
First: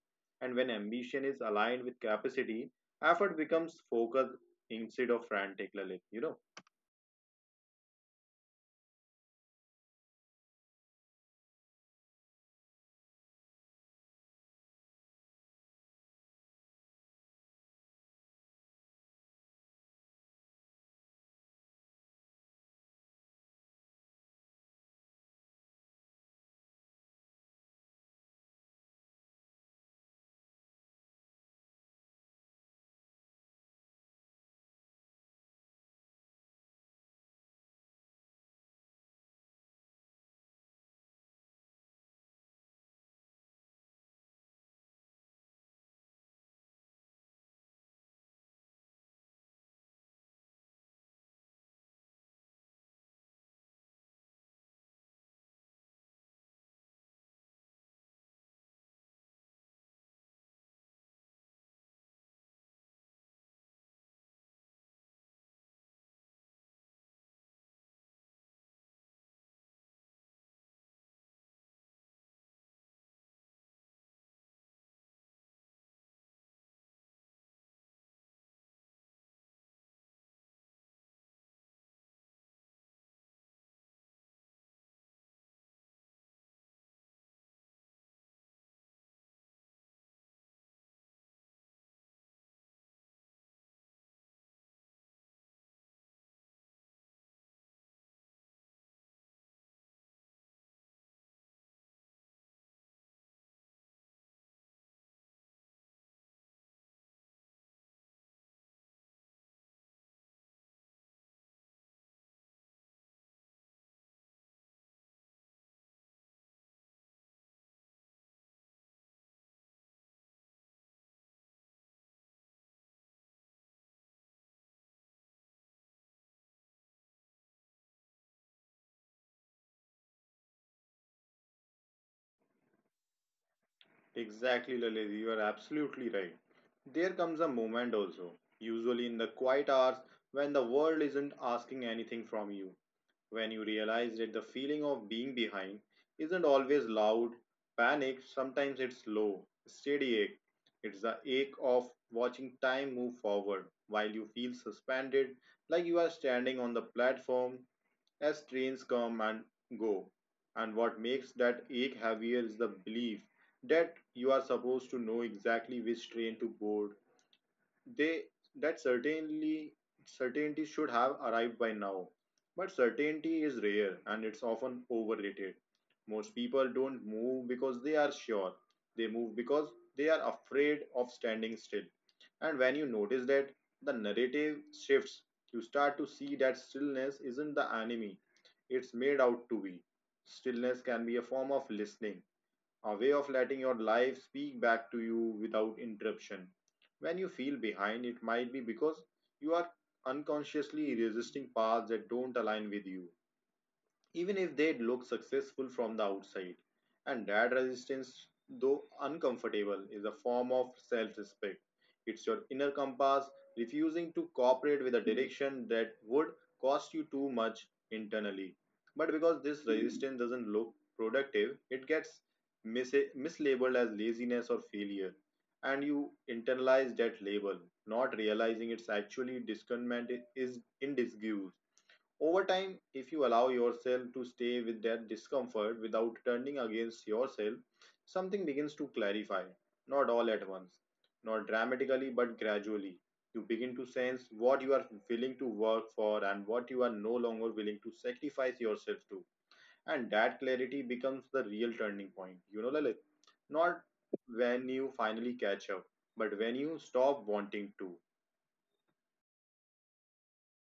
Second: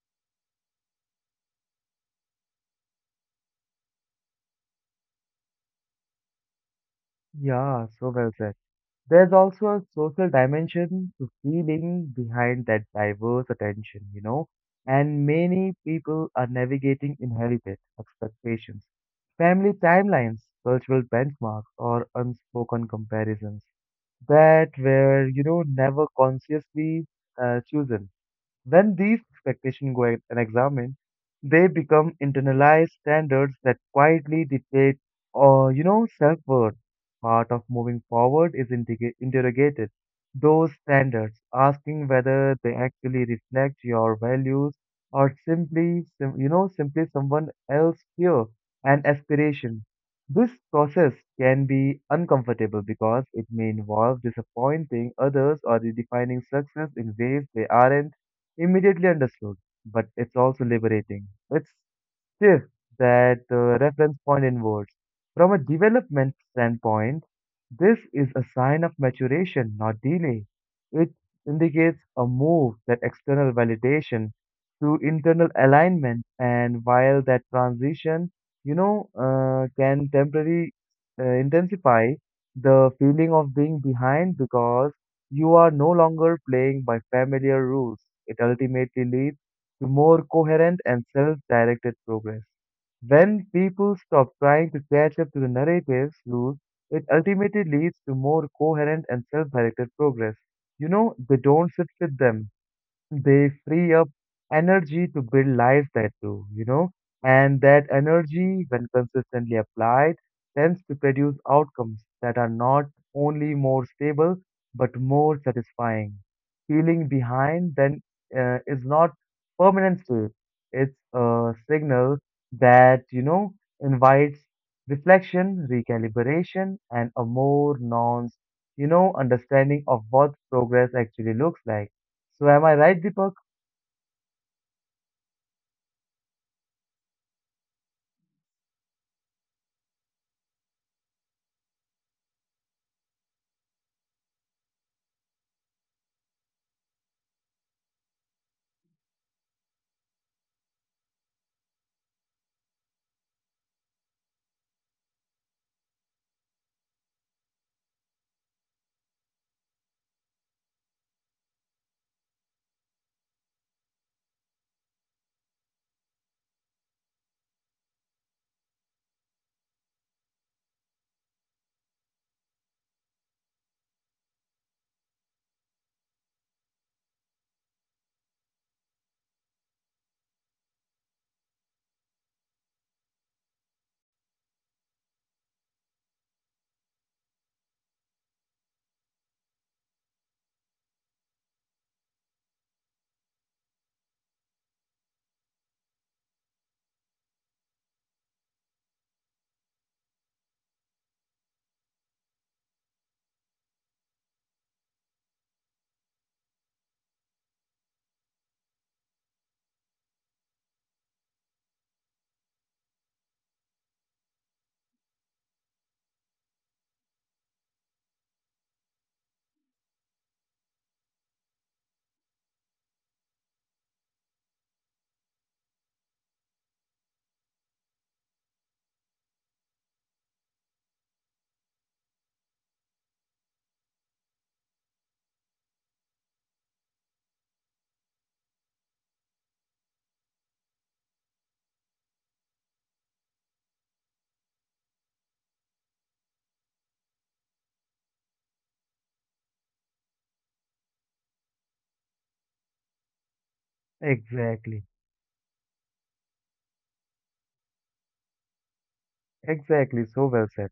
[SPEAKER 1] And when ambition is aligned with capacity, effort becomes focused instead of frantic, Lalit. You know,
[SPEAKER 2] Yeah, so well said. There's also a social dimension to feeling behind that diverse attention, you know, and many people are navigating inherited expectations, family timelines, cultural benchmarks, or unspoken comparisons that were, you know, never consciously chosen. When these expectations go unexamined, they become internalized standards that quietly dictate, or you know, self-worth. Part of moving forward is interrogated those standards, asking whether they actually reflect your values or simply, sim- you know, simply someone else's fear and aspiration. This process can be uncomfortable because it may involve disappointing others or redefining success in ways they aren't immediately understood, but it's also liberating. It's shift that reference point inwards. From a development standpoint, this is a sign of maturation, not delay. It indicates a move that external validation to internal alignment, and while that transition, can temporarily intensify the feeling of being behind because you are no longer playing by familiar rules. It ultimately leads to more coherent and self-directed progress. When people stop trying to catch up to the narrative's rules, it ultimately leads to more coherent and self-directed progress. You know, they don't sit with them they free up energy to build lives that do, you know, and that energy, when consistently applied, tends to produce outcomes that are not only more stable but more satisfying. Feeling behind then is not permanent state; it's a signal that you know invites reflection, recalibration, and a more nuanced, you know, understanding of what progress actually looks like. So am I right, Deepak?
[SPEAKER 1] exactly, Lalit, you are absolutely right. There comes a moment also, usually in the quiet hours when the world isn't asking anything from you, when you realize that the feeling of being behind isn't always loud panic. Sometimes it's low steady ache. It's the ache of watching time move forward while you feel suspended, like you are standing on the platform as trains come and go. And what makes that ache heavier is the belief that you are supposed to know exactly which train to board. They That certainly, certainty should have arrived by now. But certainty is rare and it's often overrated. Most people don't move because they are sure, they move because they are afraid of standing still. And when you notice that, the narrative shifts. You start to see that stillness isn't the enemy it's made out to be. Stillness can be a form of listening, a way of letting your life speak back to you without interruption. When you feel behind, it might be because you are unconsciously resisting paths that don't align with you, even if they look successful from the outside. And that resistance, though uncomfortable, is a form of self respect. It's your inner compass refusing to cooperate with a direction that would cost you too much internally. But because this resistance doesn't look productive, it gets mislabeled as laziness or failure. And you internalize that label, not realizing it's actually discernment is in disguise. Over time, if you allow yourself to stay with that discomfort without turning against yourself, something begins to clarify, not all at once, not dramatically, but gradually. You begin to sense what you are willing to work for and what you are no longer willing to sacrifice yourself to. And that clarity becomes the real turning point. You know, Lalit, not when
[SPEAKER 2] Exactly.
[SPEAKER 1] you finally catch up, but when you stop wanting to.
[SPEAKER 2] Exactly. So well said.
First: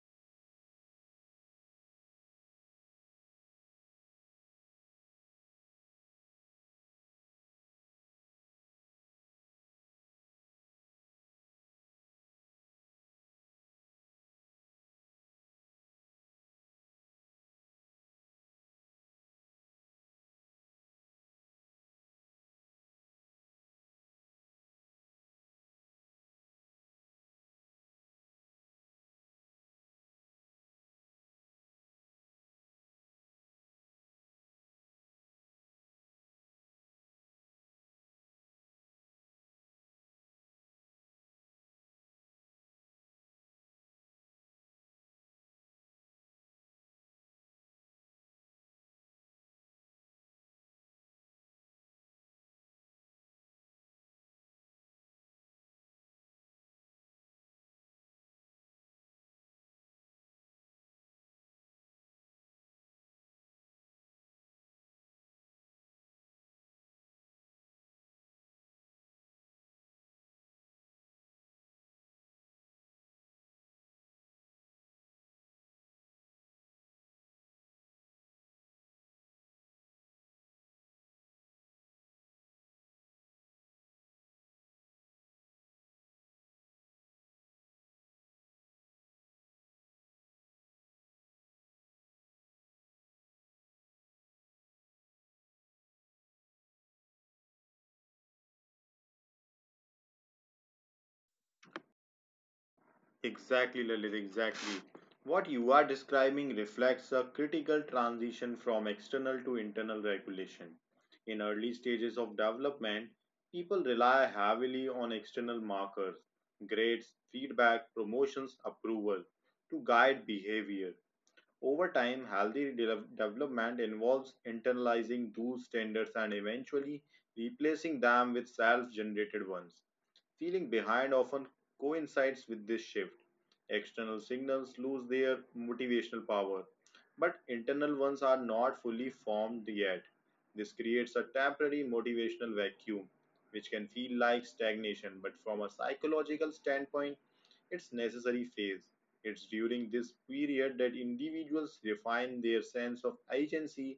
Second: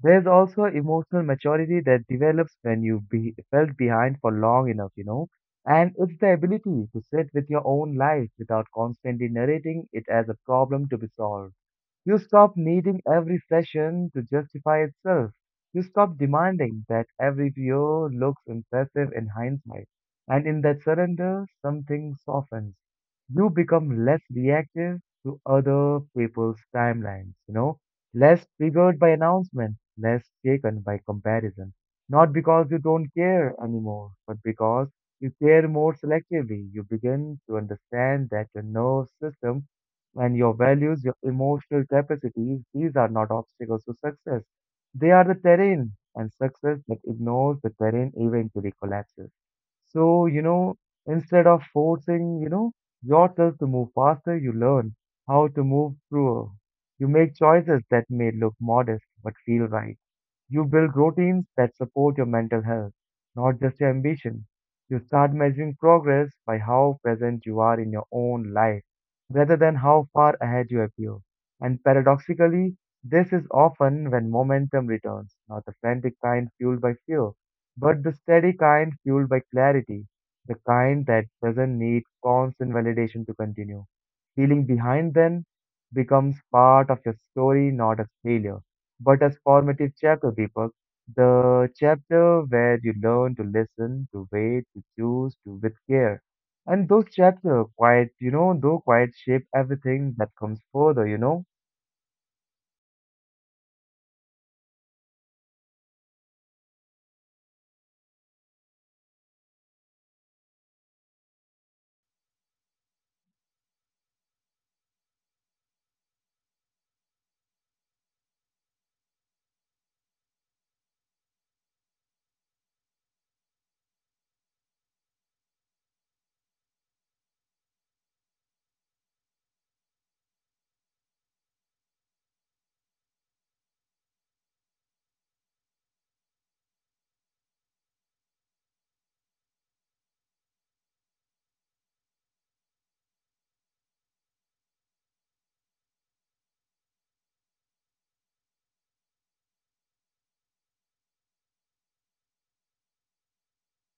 [SPEAKER 2] There's also emotional maturity that develops when you've be felt behind for long enough, you know. And it's the ability to sit with your own life without constantly narrating it as a problem to be solved. You stop needing every session to justify itself. You stop demanding that every PO looks impressive in hindsight. And in that surrender, something softens. You become less reactive to other people's timelines, you know, less triggered by announcements, less shaken by comparison. Not because you don't care anymore, but because you care more selectively. You begin to understand that your nervous system and your values, your emotional capacities, these are not obstacles to success. They are the terrain, and success that ignores the terrain eventually collapses. So, you know, instead of forcing, you know, yourself to move faster, you learn how to move through. You make choices that may look modest but feel right. You build routines that support your mental health, not just your ambition. You start measuring progress by how present you are in your own life rather than how far ahead you appear. And paradoxically, this is often when momentum returns, not the frantic kind fueled by fear, but the steady kind fueled by clarity, the kind that doesn't need constant validation to continue. Feeling behind then becomes part of your story, not a failure but as formative chapter, Deepak, the chapter where you learn to listen, to wait, to choose, to with care. And those chapters quite, you know, though quite shape everything that comes further, you know?
[SPEAKER 1] Exactly, Lalit, exactly. What you are describing reflects a critical transition from external to internal regulation. In early stages of development, people rely heavily on external markers, grades, feedback, promotions, approval, to guide behavior. Over time, healthy development involves internalizing those standards and eventually replacing them with self generated ones. Feeling behind often coincides with this shift. External signals lose their motivational power, but internal ones are not fully formed yet. This creates a temporary motivational vacuum, which can feel like stagnation, but from a psychological standpoint, its necessary phase. It's during this period that individuals refine their sense of agency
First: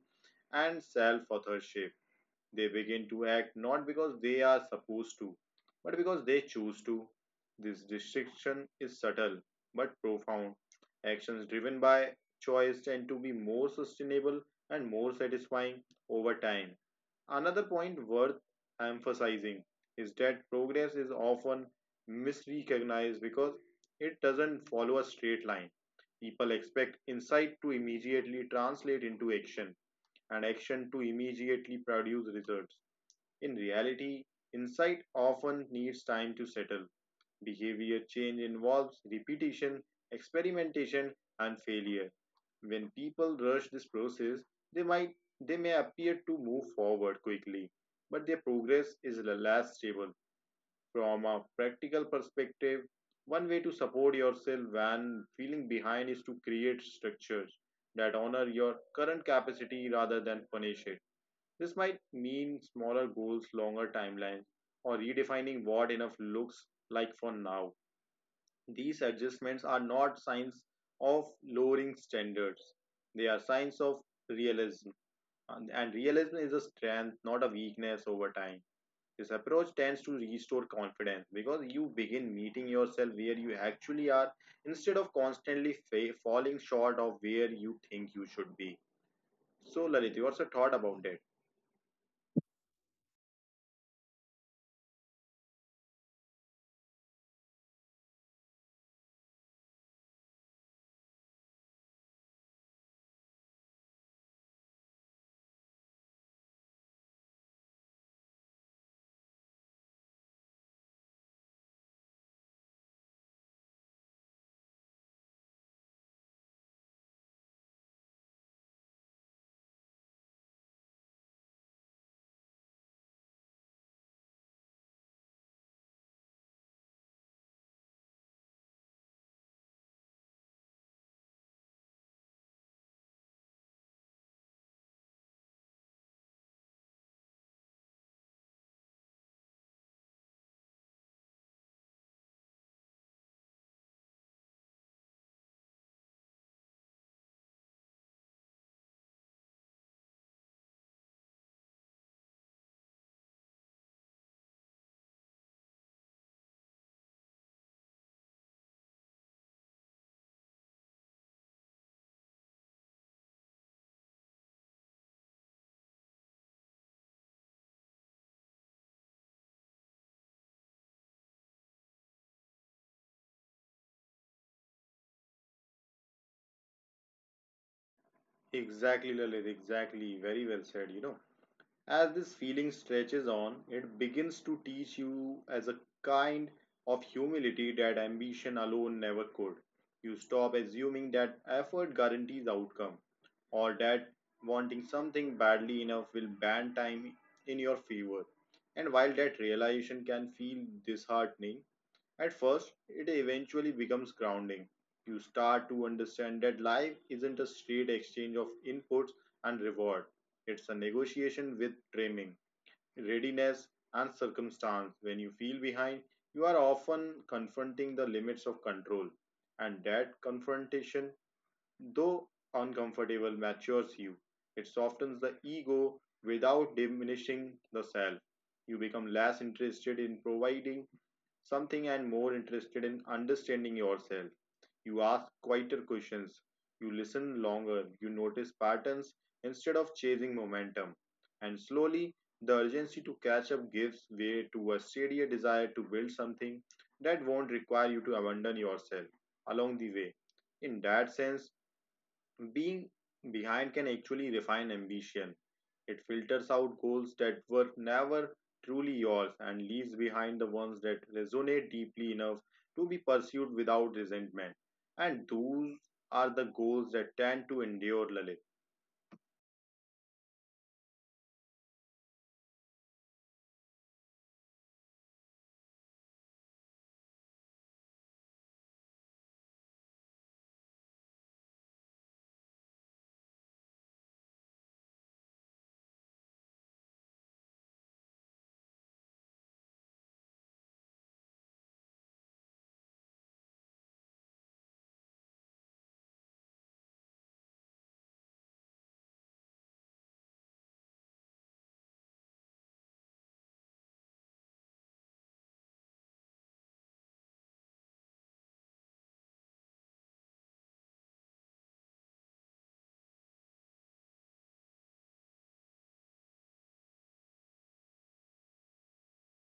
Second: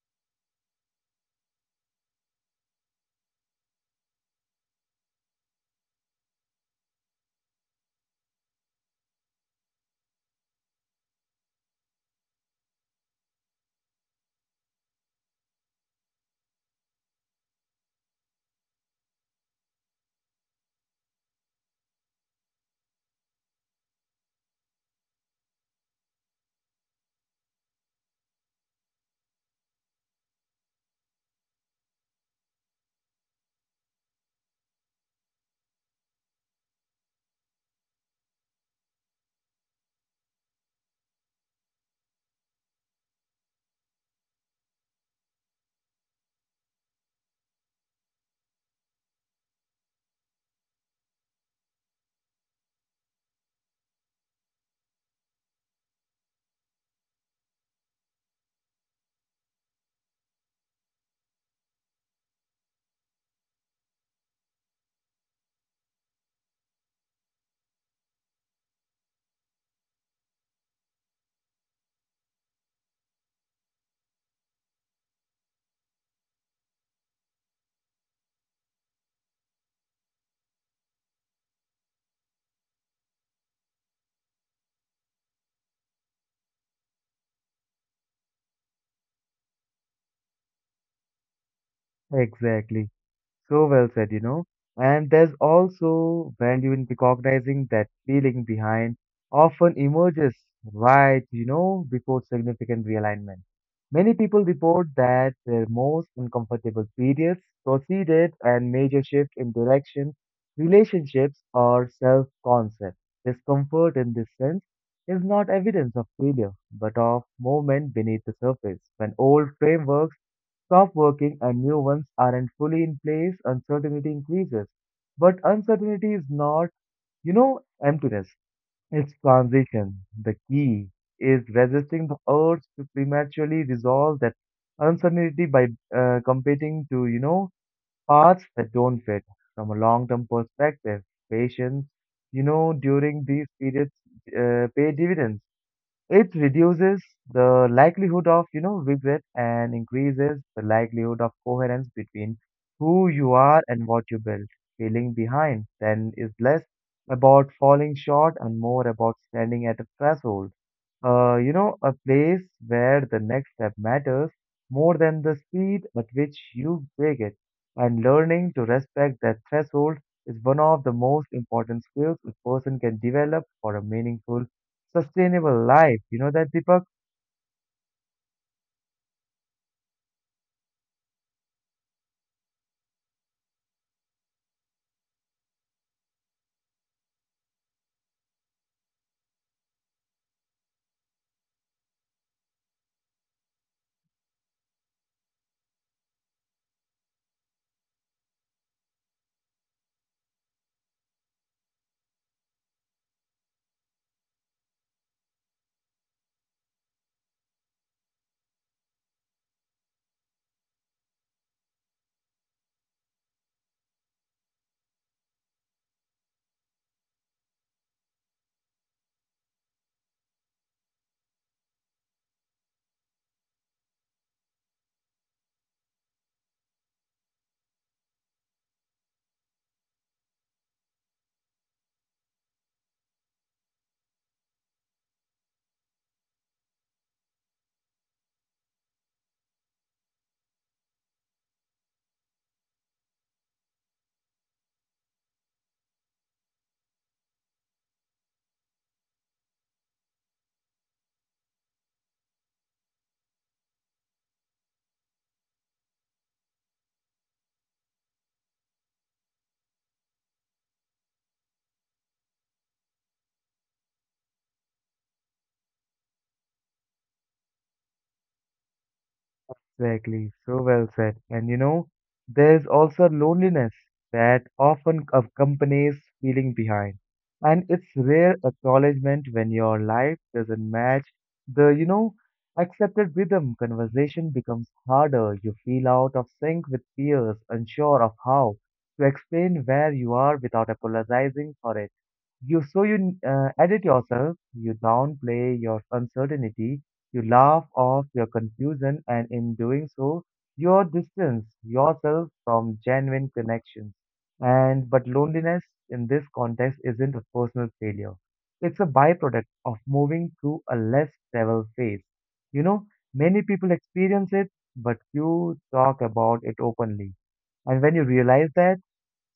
[SPEAKER 1] and self authorship. They begin to act not because they are supposed to, but because they choose to. This distinction is subtle but profound. Actions driven by choice tend to be more sustainable and more satisfying over time. Another point worth emphasizing is that progress is often misrecognized because it doesn't follow a straight line. People expect insight to immediately translate into action and action to immediately produce results. In reality, insight often needs time to settle. Behavior change involves repetition, experimentation, and failure. When people rush this process, they might they may appear to move forward quickly, but their progress is less stable. From a practical perspective, one way to support yourself when feeling behind is to create structures that honor your current capacity rather than punish it. This might mean smaller goals, longer timelines, or redefining what enough looks like for now. These adjustments are not signs of lowering standards, they are signs of realism. And realism is a strength, not a weakness over time. This approach tends to restore confidence because you begin meeting yourself where you actually are instead of constantly falling short of where you think you should be. So, Lalit, what's your thought about that?
[SPEAKER 2] Exactly. So well said, you know. And there's also value in recognizing that feeling behind often emerges right, you know, before significant realignment. Many people report that their most uncomfortable periods proceeded and major shift in direction, relationships, or self concept. Discomfort in this sense is not evidence of failure, but of movement beneath the surface when old frameworks stop working and new ones aren't fully in place, uncertainty increases. But uncertainty is not, you know, emptiness. It's transition. The key is resisting the urge to prematurely resolve that uncertainty by competing to, you know, paths that don't fit from a long-term perspective. Patience, you know, during these periods pay dividends. It reduces the likelihood of, you know, regret and increases the likelihood of coherence between who you are and what you build. Feeling behind then is less about falling short and more about standing at a threshold. A place where the next step matters more than the speed at which you take it. And learning to respect that threshold is one of the most important skills a person can develop for a meaningful sustainable life. You know that, Deepak?
[SPEAKER 1] Exactly, Lalit, exactly. Very well said, you know. As this feeling stretches on, it begins to teach you as a kind of humility that ambition alone never could. You stop assuming that effort guarantees outcome, or that wanting something badly enough will ban time in your favor. And while that realization can feel disheartening at first, it eventually becomes grounding. You start to understand that life isn't a straight exchange of inputs and reward. It's a negotiation with training, readiness, and circumstance. When you feel behind, you are often confronting the limits of control. And that confrontation, though uncomfortable, matures you. It softens the ego without diminishing the self. You become less interested in providing something and more interested in understanding yourself. You ask quieter questions, you listen longer, you notice patterns instead of chasing momentum. And slowly, the urgency to catch up gives way to a steadier desire to build something that won't require you to abandon yourself along the way. In that sense, being behind can actually refine ambition. It filters out goals that were never truly yours and leaves behind the ones that resonate deeply enough to be pursued without resentment. And those are the goals that tend to endure, Lalit.
[SPEAKER 2] Exactly. So well said. And you know, there's also loneliness that often accompanies feeling behind. And it's rare acknowledgement when your life doesn't match the, you know, accepted rhythm. Conversation becomes harder. You feel out of sync with peers, unsure of how to explain where you are without apologizing for it. You so you edit yourself, you downplay your uncertainty, you laugh off your confusion, and in doing so, you distance yourself from genuine connections. And but loneliness in this context isn't a personal failure; it's a byproduct of moving through a less traveled phase. You know, many people experience it, but few talk about it openly. And when you realize that,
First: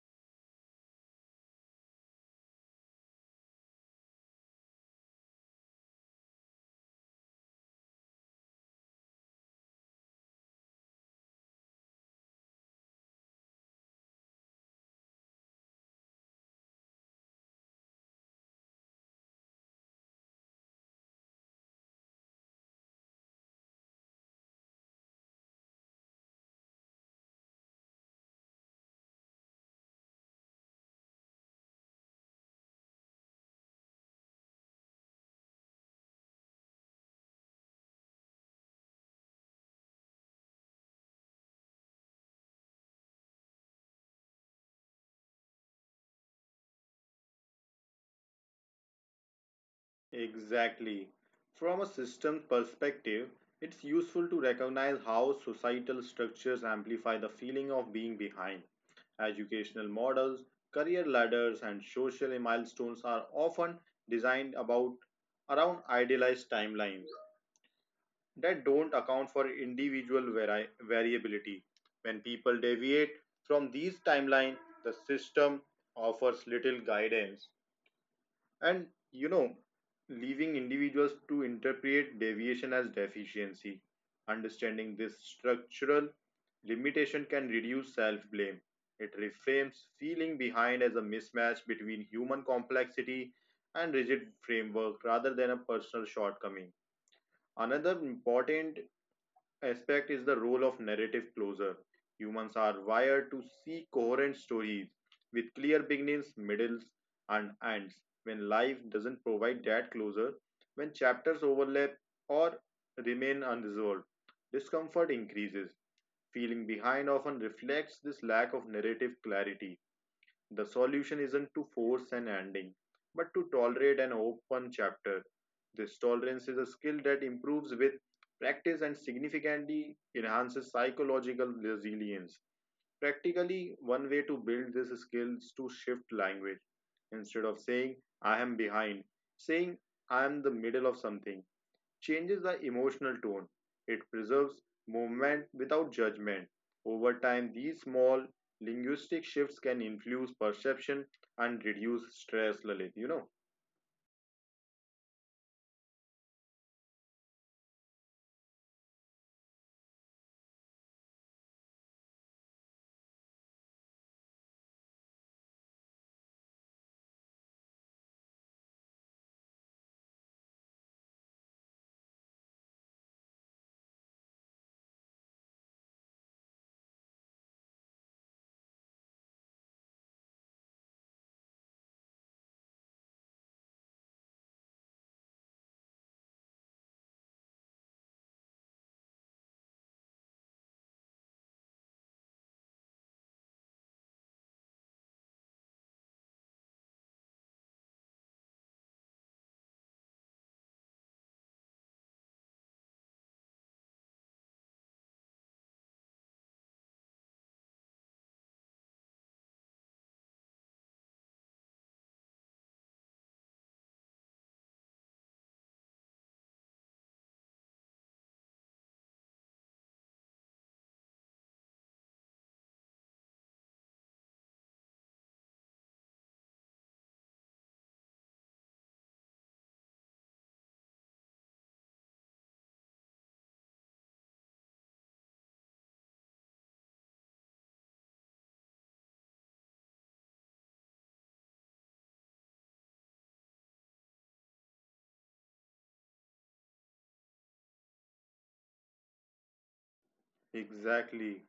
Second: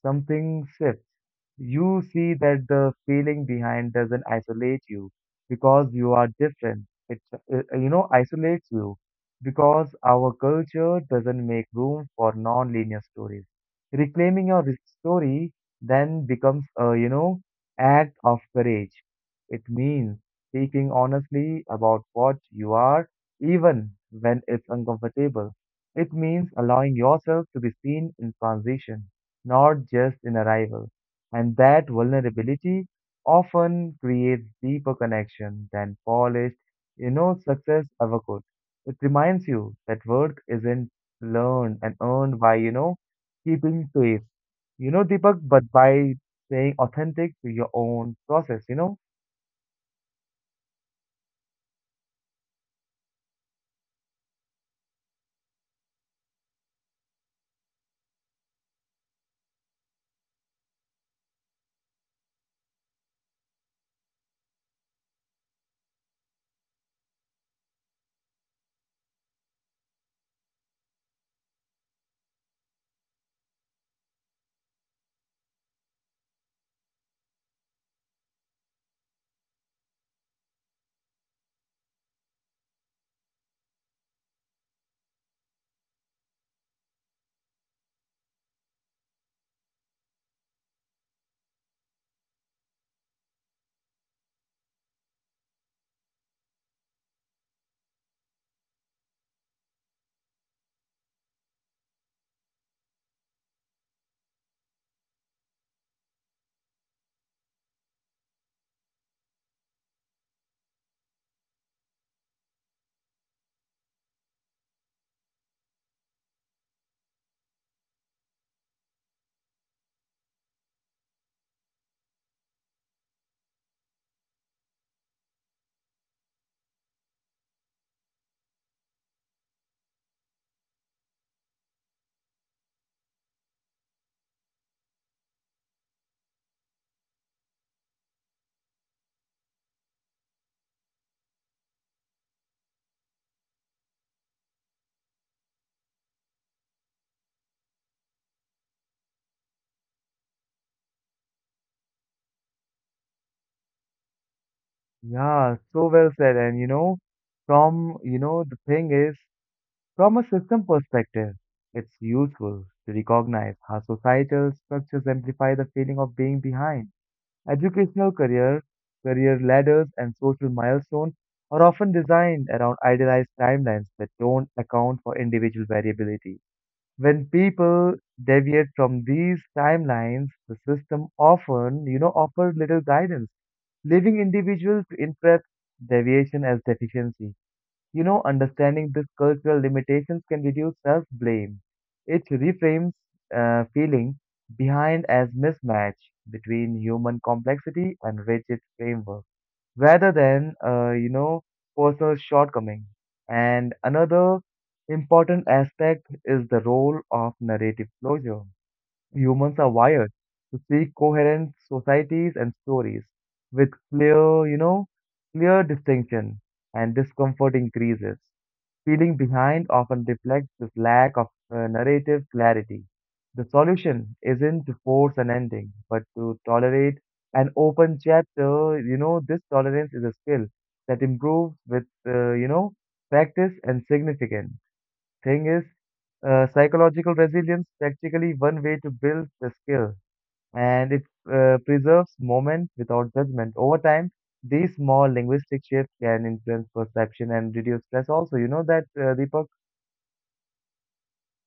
[SPEAKER 2] something shifts you see that the feeling behind doesn't isolate you because you are different. It, you know, isolates you because our culture doesn't make room for non-linear stories. Reclaiming your re- story then becomes a, you know, act of courage. It means speaking honestly about what you are, even when it's uncomfortable. It means allowing yourself to be seen in transition, not just in arrival. And that vulnerability often creates deeper connection than polished, you know, success ever could. It reminds you that worth isn't learned and earned by, you know, keeping pace, you know, Deepak, but by staying authentic to your own process, you know?
[SPEAKER 1] Exactly. From a system perspective, it's useful to recognize how societal structures amplify the feeling of being behind. Educational models, career ladders, and social milestones are often designed about around idealized timelines that don't account for individual variability. When people deviate from these timelines, the system offers little guidance and, you know, leaving individuals to interpret deviation as deficiency. Understanding this structural limitation can reduce self blame. It reframes feeling behind as a mismatch between human complexity and rigid framework rather than a personal shortcoming. Another important aspect is the role of narrative closure. Humans are wired to see coherent stories with clear beginnings, middles, and ends. When life doesn't provide that closure, when chapters overlap or remain unresolved, discomfort increases. Feeling behind often reflects this lack of narrative clarity. The solution isn't to force an ending, but to tolerate an open chapter. This tolerance is a skill that improves with practice and significantly enhances psychological resilience. Practically, one way to build this skill is to shift language. Instead of saying, I am behind, saying, I am the middle of something changes the emotional tone. It preserves movement without judgment. Over time, these small linguistic shifts can influence perception and reduce stress, Lalit.
[SPEAKER 2] Yeah, so well said. And, you know, from, you know, the thing is, from a system perspective, it's useful to recognize how societal structures amplify the feeling of being behind. Educational career, career ladders, and social milestones are often designed around idealized timelines that don't account for individual variability. When people deviate from these timelines, the system often, you know, offers little guidance, leaving individuals to interpret deviation as deficiency. You know, understanding these cultural limitations can reduce self blame. It reframes feeling behind as mismatch between human complexity and rigid framework rather than, personal shortcoming. And another important aspect is the role of narrative closure. Humans are wired to seek coherent societies and stories with clear, you know, clear distinction and discomfort increases. Feeling behind often reflects this lack of narrative clarity. The solution isn't to force an ending, but to tolerate an open chapter. You know, this tolerance is a skill that improves with, practice and significance. Thing is, psychological resilience practically one way to build the skill, and it preserves moment without judgment. Over time, these small linguistic shifts can influence perception and reduce stress. Also, you know that Deepak.
[SPEAKER 1] Exactly.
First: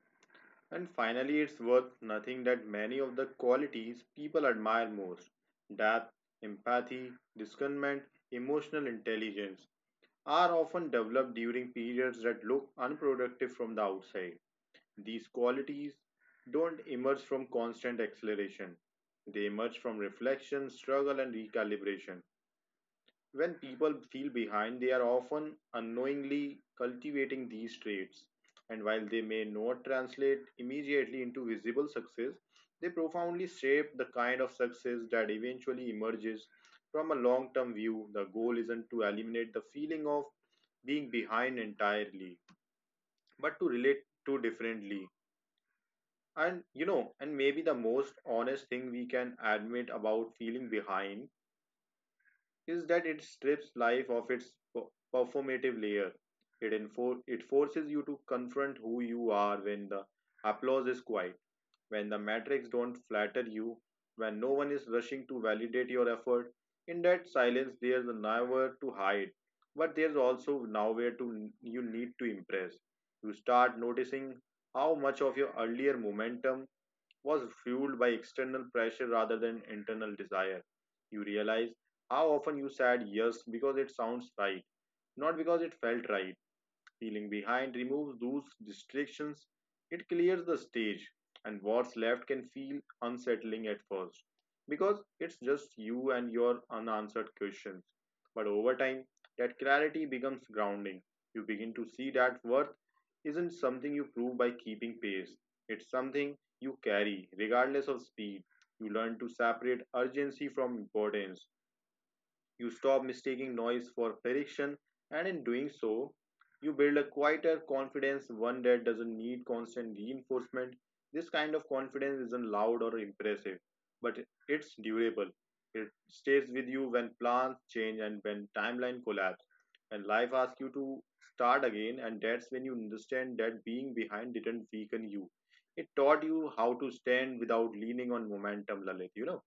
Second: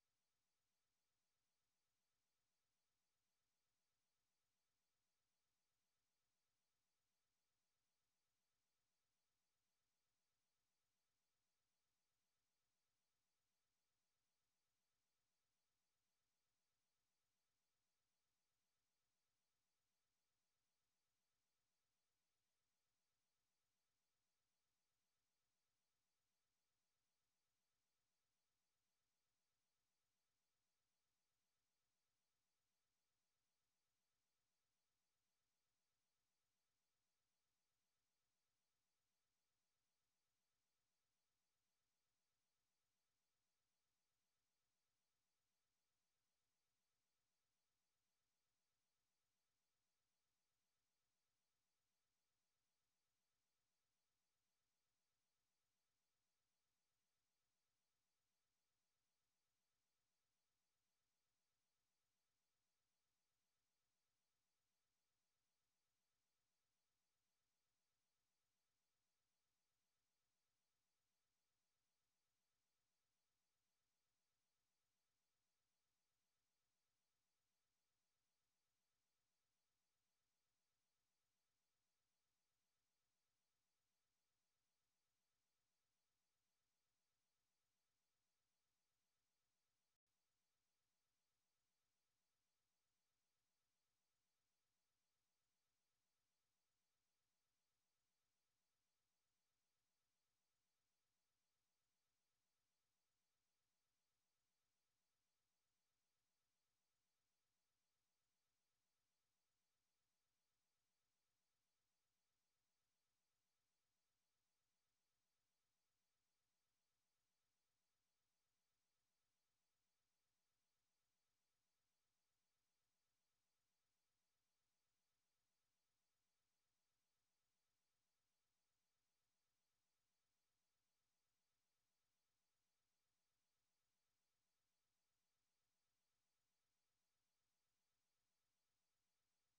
[SPEAKER 1] And finally, it's worth nothing that many of the qualities people admire most, depth, empathy, discernment, emotional intelligence, are often developed during periods that look unproductive from the outside. These qualities don't emerge from constant acceleration. They emerge from reflection, struggle, and recalibration. When people feel behind, they are often unknowingly cultivating these traits. And while they may not translate immediately into visible success, they profoundly shape the kind of success that eventually emerges. From a long term view, the goal isn't to eliminate the feeling of being behind entirely, but to relate to differently. And and maybe the most honest thing we can admit about feeling behind is that it strips life of its per- performative layer. It forces you to confront who you are when the applause is quiet, when the metrics don't flatter you, when no one is rushing to validate your effort. In that silence, there's nowhere to hide, but there's also nowhere to you need to impress. You start noticing how much of your earlier momentum was fueled by external pressure rather than internal desire. You realize how often you said yes because it sounds right, not because it felt right. Feeling behind removes those distractions, it clears the stage, and what's left can feel unsettling at first because it's just you and your unanswered questions. But over time, that clarity becomes grounding. You begin to see that worth isn't something you prove by keeping pace, it's something you carry, regardless of speed. You learn to separate urgency from importance, you stop mistaking noise for direction, and in doing so, you build a quieter confidence, one that doesn't need constant reinforcement. This kind of confidence isn't loud or impressive, but it's durable. It stays with you when plans change and when timeline collapse, and life asks you to start again, and that's when you understand that being behind didn't weaken you. It taught you how to stand without leaning on momentum, Lalit,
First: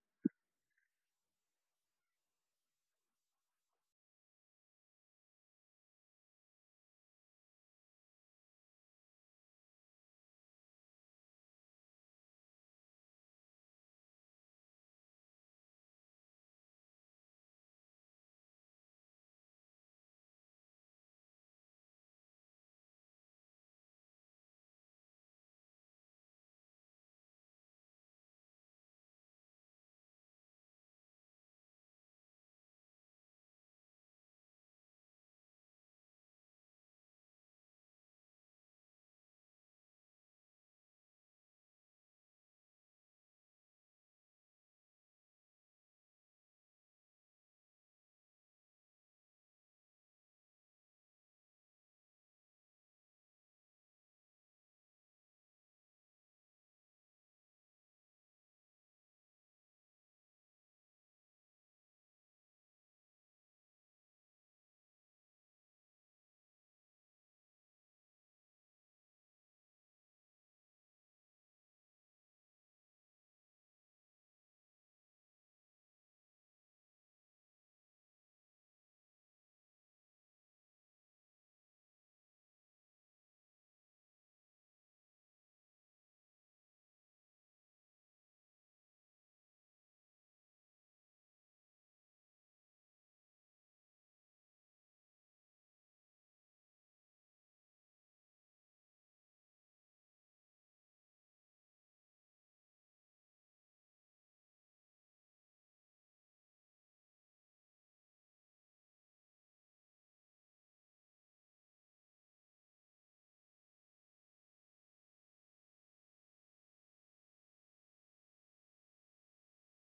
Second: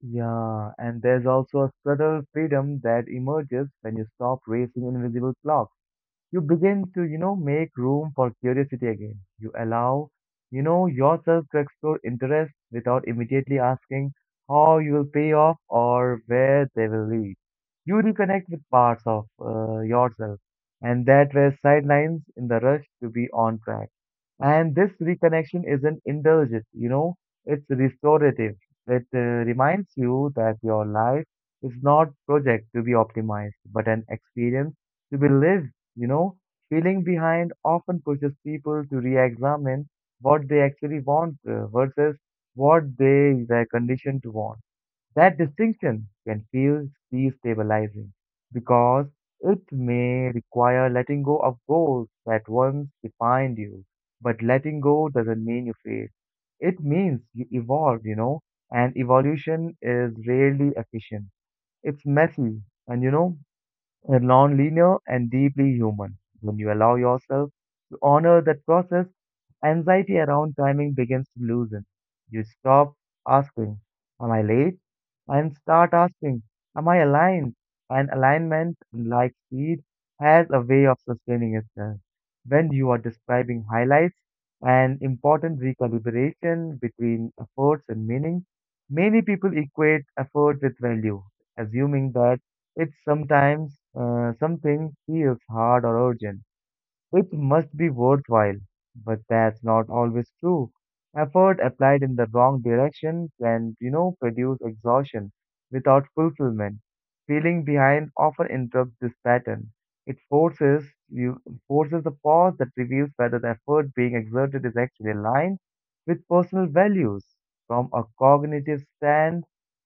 [SPEAKER 2] Yeah, and there's also a subtle freedom that emerges when you stop racing invisible clocks. You begin to, you know, make room for curiosity again. You allow, you know, yourself to explore interests without immediately asking how you will pay off or where they will lead. You reconnect with parts of yourself and that were sidelines in the rush to be on track, and this reconnection isn't indulgent, you know, it's restorative. It reminds you that your life is not project to be optimized but an experience to be lived, you know, feeling behind often pushes people to re examine what they actually want versus what they were conditioned to want. That distinction can feel destabilizing because it may require letting go of goals that once defined you. But letting go doesn't mean you fail. It means you evolve. You know, and evolution is rarely efficient. It's messy, and you know, they're nonlinear and deeply human. When you allow yourself to honor that process, anxiety around timing begins to loosen. You stop asking, "Am I late?" and start asking, "Am I aligned?" And alignment, like speed, has a way of sustaining itself. When you are describing highlights and important recalibration between efforts and meaning, many people equate effort with value, assuming that it's sometimes something feels hard or urgent. It must be worthwhile, but that's not always true. Effort applied in the wrong direction can produce exhaustion without fulfillment. Feeling behind often interrupts this pattern. It forces the pause that reveals whether the effort being exerted is actually aligned with personal values. From a cognitive stand,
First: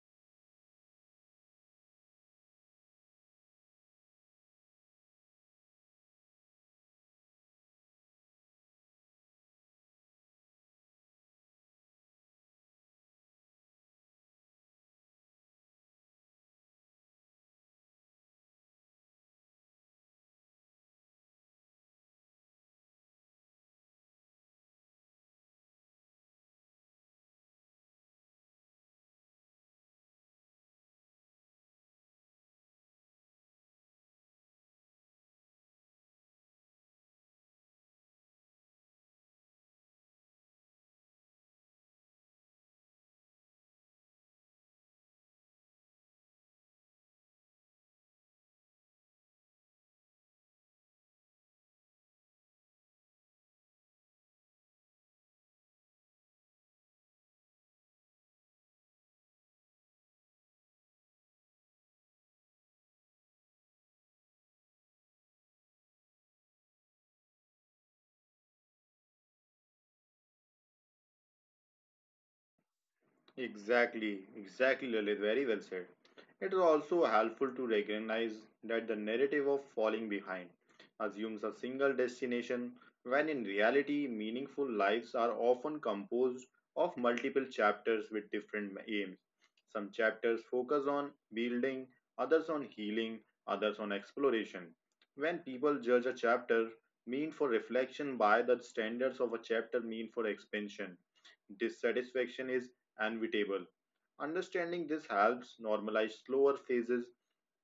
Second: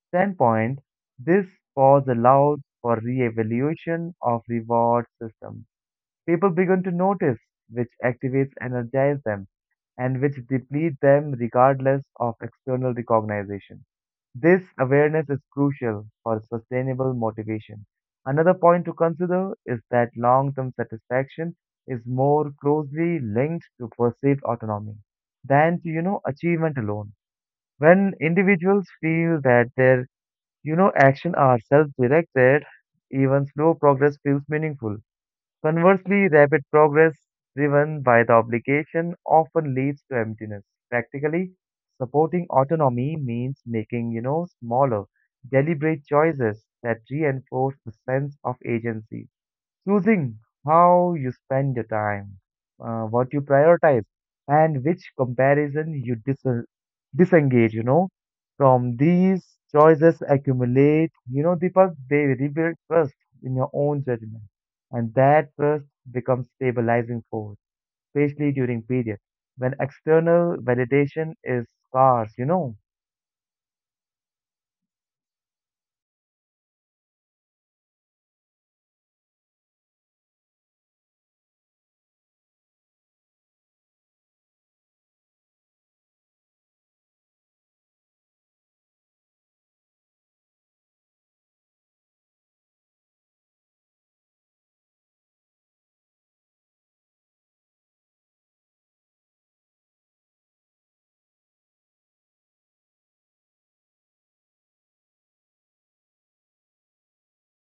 [SPEAKER 2] standpoint, this pause allows for re-evaluation of reward systems. People begin to notice which activates energize them and which deplete them regardless of external recognition. This awareness is crucial for sustainable motivation. Another point to consider is that long term satisfaction is more closely linked to perceived autonomy than to achievement alone. When individuals feel that their action are self directed, even slow progress feels meaningful. Conversely, rapid progress driven by the obligation often leads to emptiness. Practically, supporting autonomy means making smaller, deliberate choices that reinforce the sense of agency choosing how you spend your time, what you prioritize, and which comparison you disengage, from these choices accumulate, Deepak, they rebuild trust in your own judgment. And that trust becomes stabilizing force, especially during periods when external validation is scarce.
[SPEAKER 1] Exactly, exactly, Lalit. Very well said. It is also helpful to recognize that the narrative of falling behind assumes a single destination, when in reality, meaningful lives are often composed of multiple chapters with different aims. Some chapters focus on building, others on healing, others on exploration. When people judge a chapter mean for reflection by the standards of a chapter mean for expansion, dissatisfaction is inevitable. Understanding this helps normalize slower phases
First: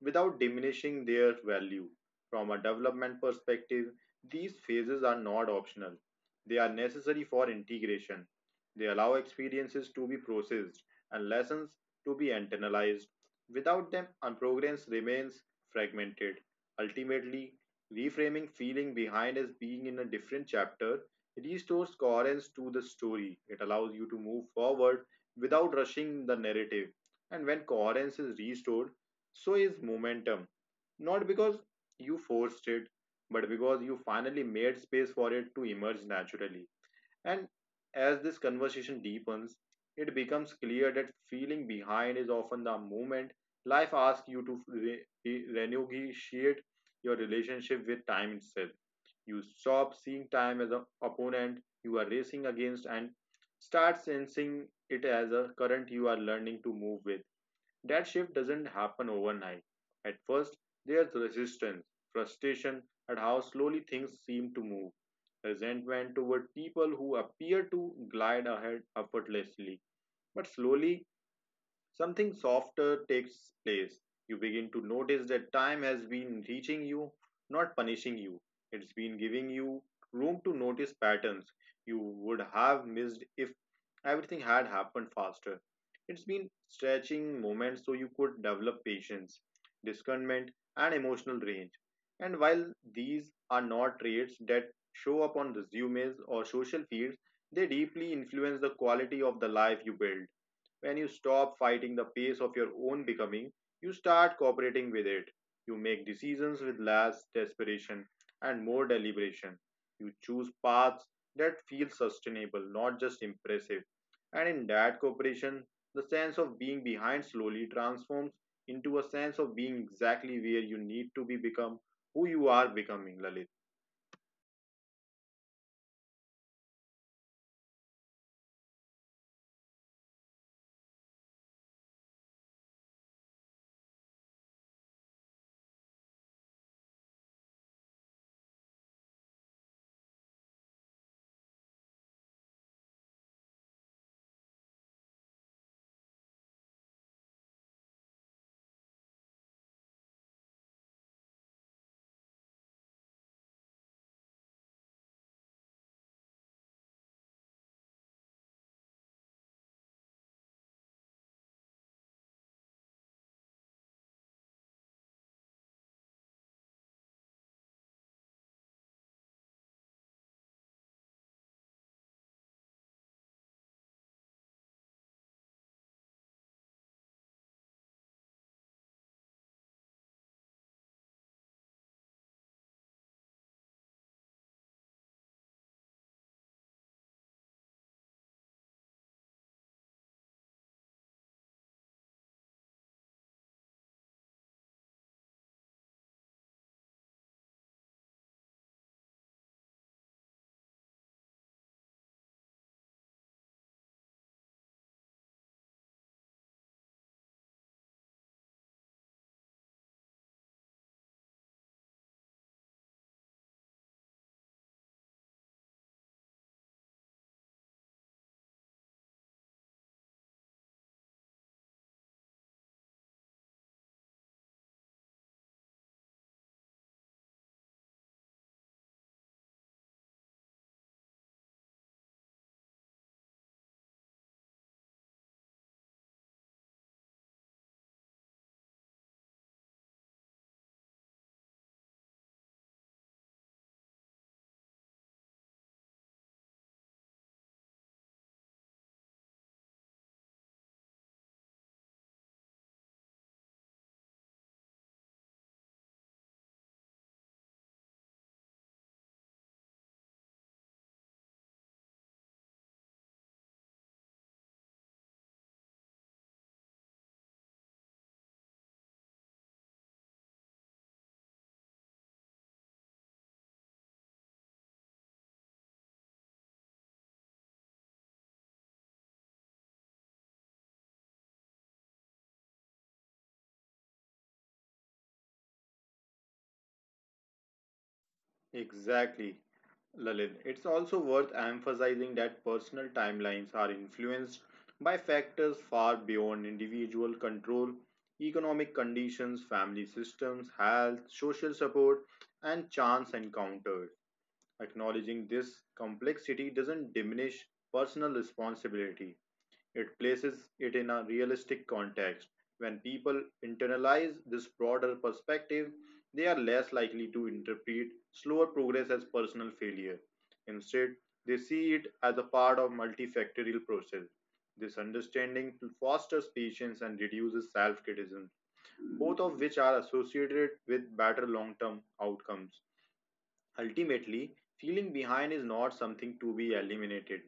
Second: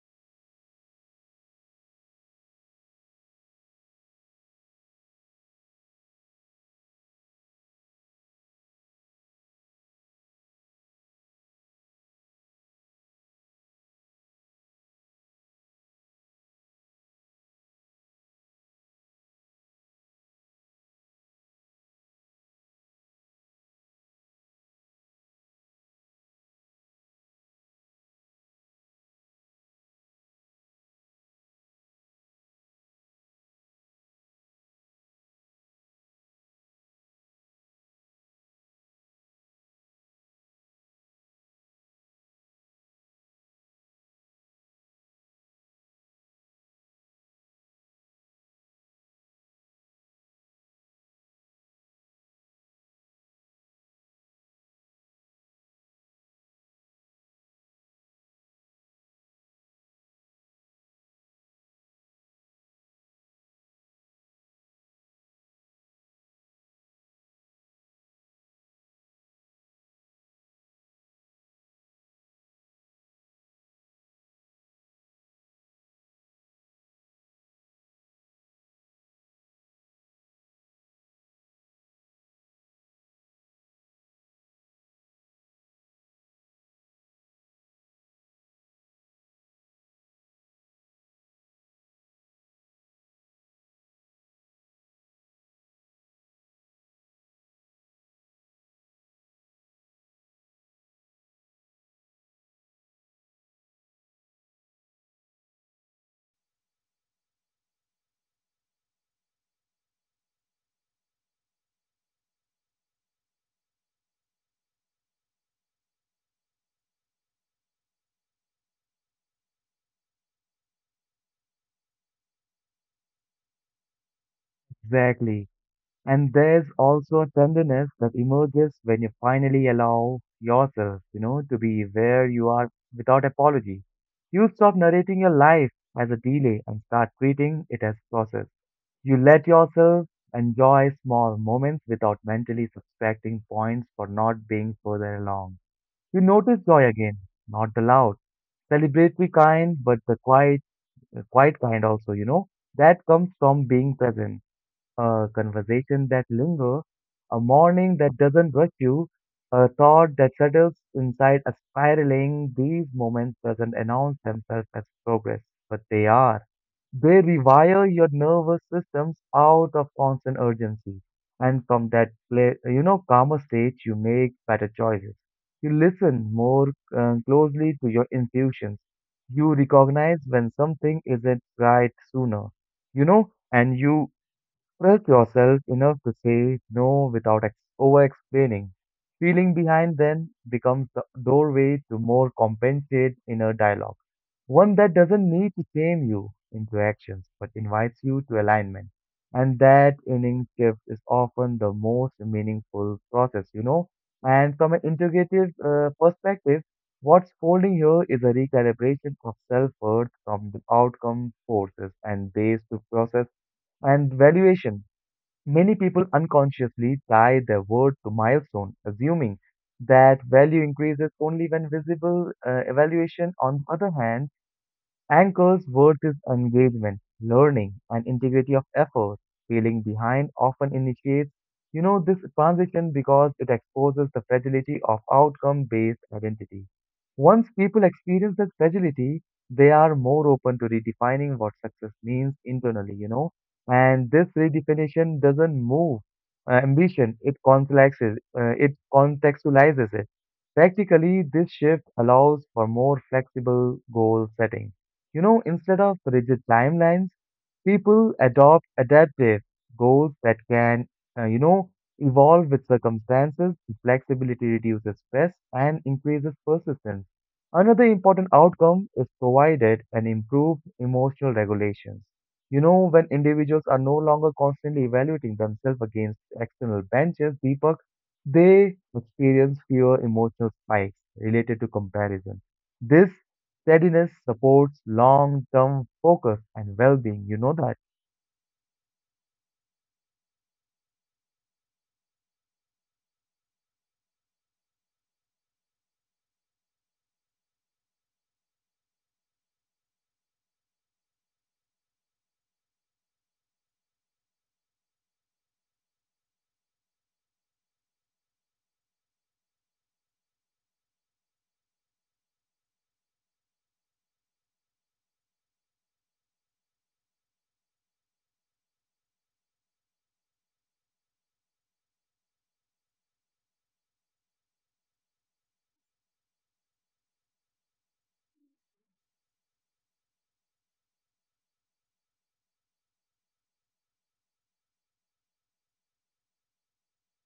[SPEAKER 1] without diminishing their value. From a development perspective, these phases are not optional. They are necessary for integration. They allow experiences to be processed and lessons to be internalized. Without them, our progress remains fragmented. Ultimately, reframing feeling behind as being in a different chapter restores coherence to the story. It allows you to move forward without rushing the narrative. And when coherence is restored, so is momentum. Not because you forced it, but because you finally made space for it to emerge naturally. And as this conversation deepens, it becomes clear that feeling behind is often the moment life asks you to renegotiate your relationship with time itself. You stop seeing time as an opponent you are racing against and start sensing it as a current you are learning to move with. That shift doesn't happen overnight. At first, there's resistance, frustration at how slowly things seem to move, resentment toward people who appear to glide ahead effortlessly. But slowly, something softer takes place. You begin to notice that time has been reaching you, not punishing you. It's been giving you room to notice patterns you would have missed if everything had happened faster. It's been stretching moments so you could develop patience, discernment, and emotional range. And while these are not traits that show up on resumes or social feeds, they deeply influence the quality of the life you build. When you stop fighting the pace of your own becoming, you start cooperating with it. You make decisions with less desperation and more deliberation. You choose paths that feel sustainable, not just impressive. And in that cooperation, the sense of being behind slowly transforms into a sense of being exactly where you need to be become who you are becoming, Lalit.
[SPEAKER 2] Exactly. And there's also a tenderness that emerges when you finally allow yourself to be where you are without apology. You stop narrating your life as a delay and start treating it as process. You let yourself enjoy small moments without mentally subtracting points for not being further along. You notice joy again, not the loud, celebratory kind, but the quiet kind also, that comes from being present a conversation that lingers, a morning that doesn't rush you, a thought that settles inside a spiraling. These moments doesn't announce themselves as progress, but they are. They rewire your nervous systems out of constant urgency. And from that, calmer state, you make better choices. You listen more closely to your intuitions. You recognize when something isn't right sooner. You know, and you trust yourself enough to say no without over explaining. Feeling behind then becomes the doorway to more compensated inner dialogue, one that doesn't need to shame you into actions but invites you to alignment. And that inning shift is often the most meaningful process. And from an integrative perspective, what's folding here is a recalibration of self worth from the outcome forces and ways to process and valuation. Many people unconsciously tie their worth to milestone, assuming that value increases only when visible. Evaluation, on the other hand, anchor's worth is engagement, learning, and integrity of effort. Feeling behind often initiates this transition because it exposes the fragility of outcome-based identity. Once people experience that fragility, they are more open to redefining what success means internally. And this redefinition doesn't move ambition; it contextualizes it. Practically, this shift allows for more flexible goal setting, instead of rigid timelines, people adopt adaptive goals that can, uh, you know, evolve with circumstances. Flexibility reduces stress and increases persistence. Another important outcome is provided an improved emotional regulation. When individuals are no longer constantly evaluating themselves against external benches, Deepak, they experience fewer emotional spikes related to comparison. This steadiness supports long-term focus and well-being. You know that.
[SPEAKER 1] Exactly. Lalit, it's also worth emphasizing that personal timelines are influenced by factors far beyond individual control, economic conditions, family systems, health, social support, and chance encounters. Acknowledging this complexity doesn't diminish personal responsibility, it places it in a realistic context. When people internalize this broader perspective, they are less likely to interpret slower progress as personal failure. Instead, they see it as a part of a multifactorial process. This understanding fosters patience and reduces self-criticism, both of which are associated with better long-term outcomes. Ultimately, feeling behind is not something to be eliminated,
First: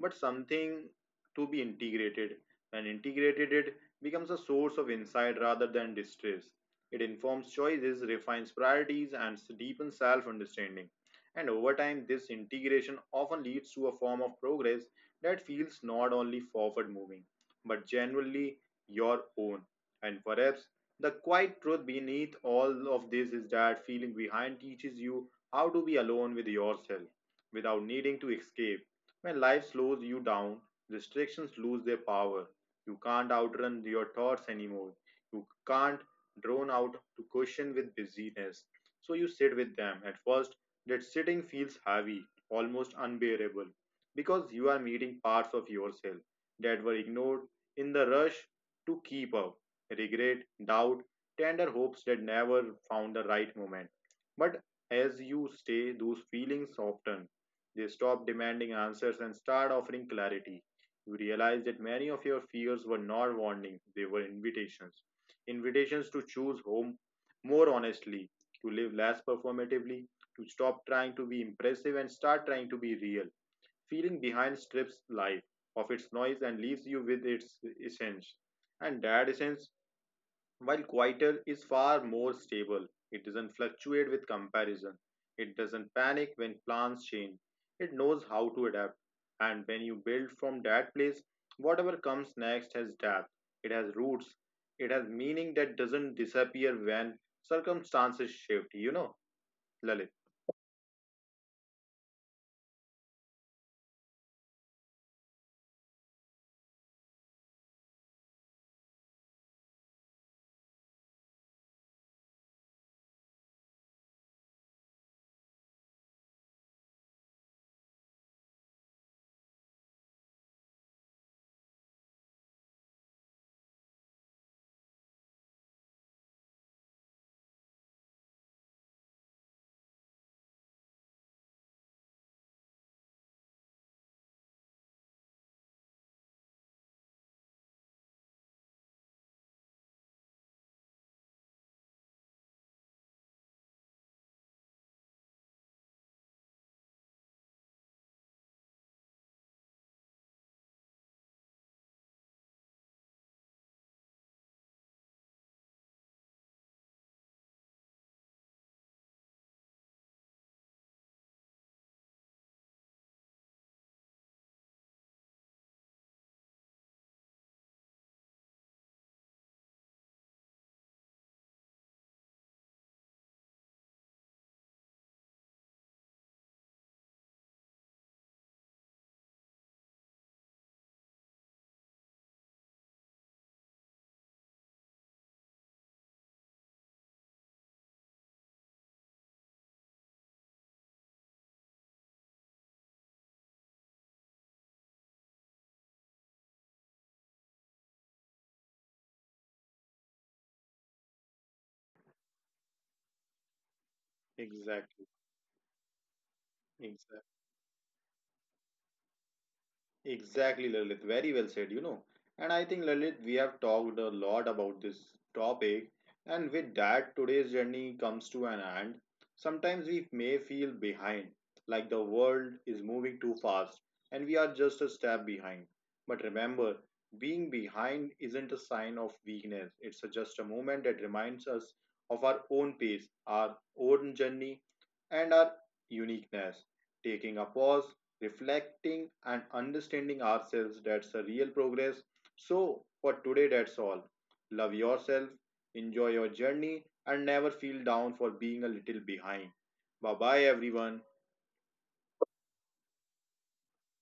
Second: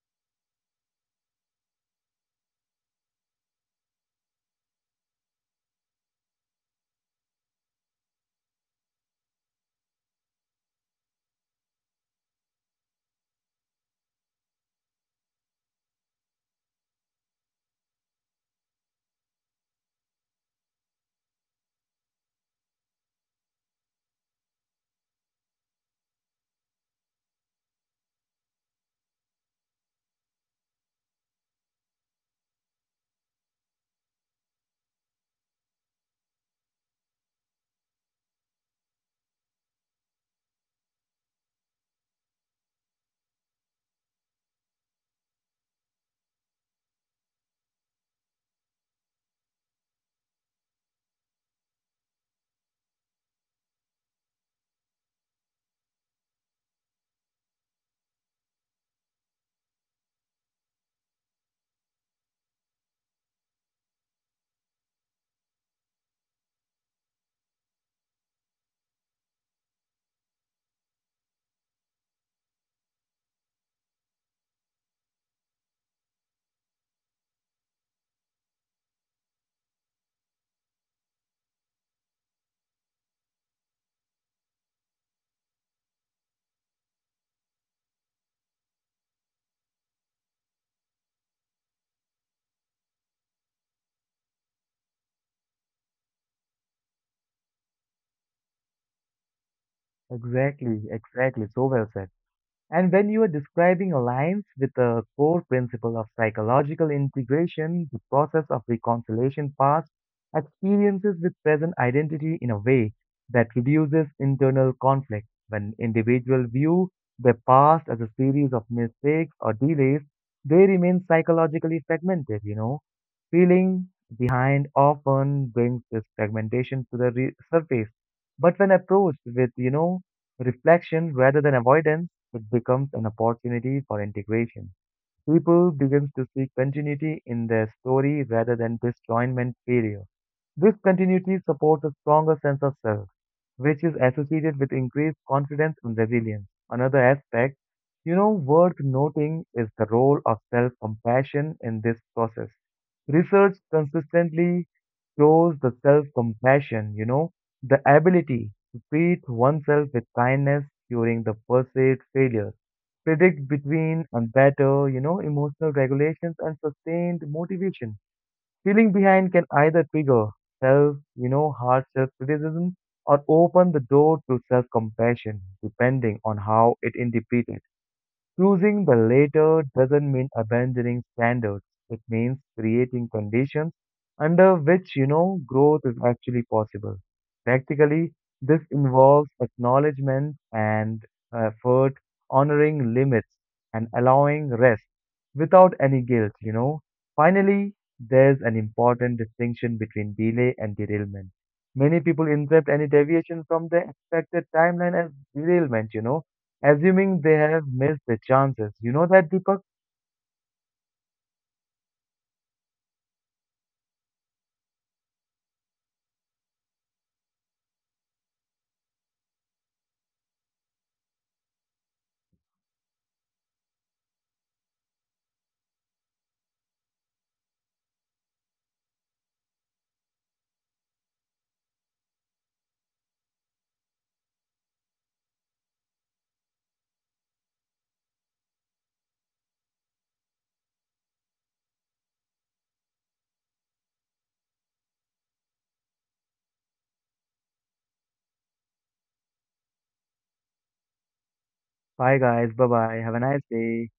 [SPEAKER 1] but something to be integrated. When integrated, it becomes a source of insight rather than distress. It informs choices, refines priorities, and deepens self understanding. And over time, this integration often leads to a form of progress that feels not only forward moving, but genuinely your own. And perhaps the quiet truth beneath all of this is that feeling behind teaches you how to be alone with yourself without needing to escape. When life slows you down, restrictions lose their power. You can't outrun your thoughts anymore. You can't drone out to question with busyness. So you sit with them. At first, that sitting feels heavy, almost unbearable, because you are meeting parts of yourself that were ignored in the rush to keep up. Regret, doubt, tender hopes that never found the right moment. But as you stay, those feelings soften. They stop demanding answers and start offering clarity. You realize that many of your fears were not warnings, they were invitations. Invitations to choose home more honestly, to live less performatively, to stop trying to be impressive and start trying to be real. Feeling behind strips life of its noise and leaves you with its essence. And that essence while quieter is far more stable, it doesn't fluctuate with comparison. It doesn't panic when plans change. It knows how to adapt. And when you build from that place, whatever comes next has depth, it has roots, it has meaning that doesn't disappear when circumstances shift, you know, Lalit.
[SPEAKER 2] Exactly, exactly. So well said. And when you are describing alliance with the core principle of psychological integration, the process of reconciliation past experiences with present identity in a way that reduces internal conflict. When individuals view their past as a series of mistakes or delays, they remain psychologically fragmented. Feeling behind often brings this fragmentation to the surface. But when approached with reflection rather than avoidance, it becomes an opportunity for integration. People begin to see continuity in their story rather than disjointment failure. This continuity supports a stronger sense of self, which is associated with increased confidence and resilience. Another aspect worth noting is the role of self compassion in this process. Research consistently shows the self compassion the ability to treat oneself with kindness during the perceived failures predict between and better emotional regulations and sustained motivation. Feeling behind can either trigger self hard self criticism or open the door to self compassion, depending on how it interpreted. Choosing the latter doesn't mean abandoning standards. It means creating conditions under which growth is actually possible. Practically, this involves acknowledgement and effort, honoring limits, and allowing rest without any guilt. Finally, there's an important distinction between delay and derailment. Many people interpret any deviation from the expected
[SPEAKER 1] Exactly.
[SPEAKER 2] timeline as derailment, you know
[SPEAKER 1] Exactly.
[SPEAKER 2] assuming they have missed the chances. You know that, Deepak?
[SPEAKER 1] Exactly, Lalit. Very well said, you know. And I think, Lalit, we have talked a lot about this topic. And with that, today's journey comes to an end. Sometimes we may feel behind, like the world is moving too fast, and we are just a step behind. But remember, being behind isn't a sign of weakness, it's just a moment that reminds us of our own pace, our own journey, and our uniqueness. Taking a pause, reflecting and understanding ourselves, that's a real progress. So for today, that's all. Love yourself, enjoy your journey, and never feel down for being a little behind. Bye bye everyone.
[SPEAKER 2] Bye, guys. Bye bye. Have a nice day.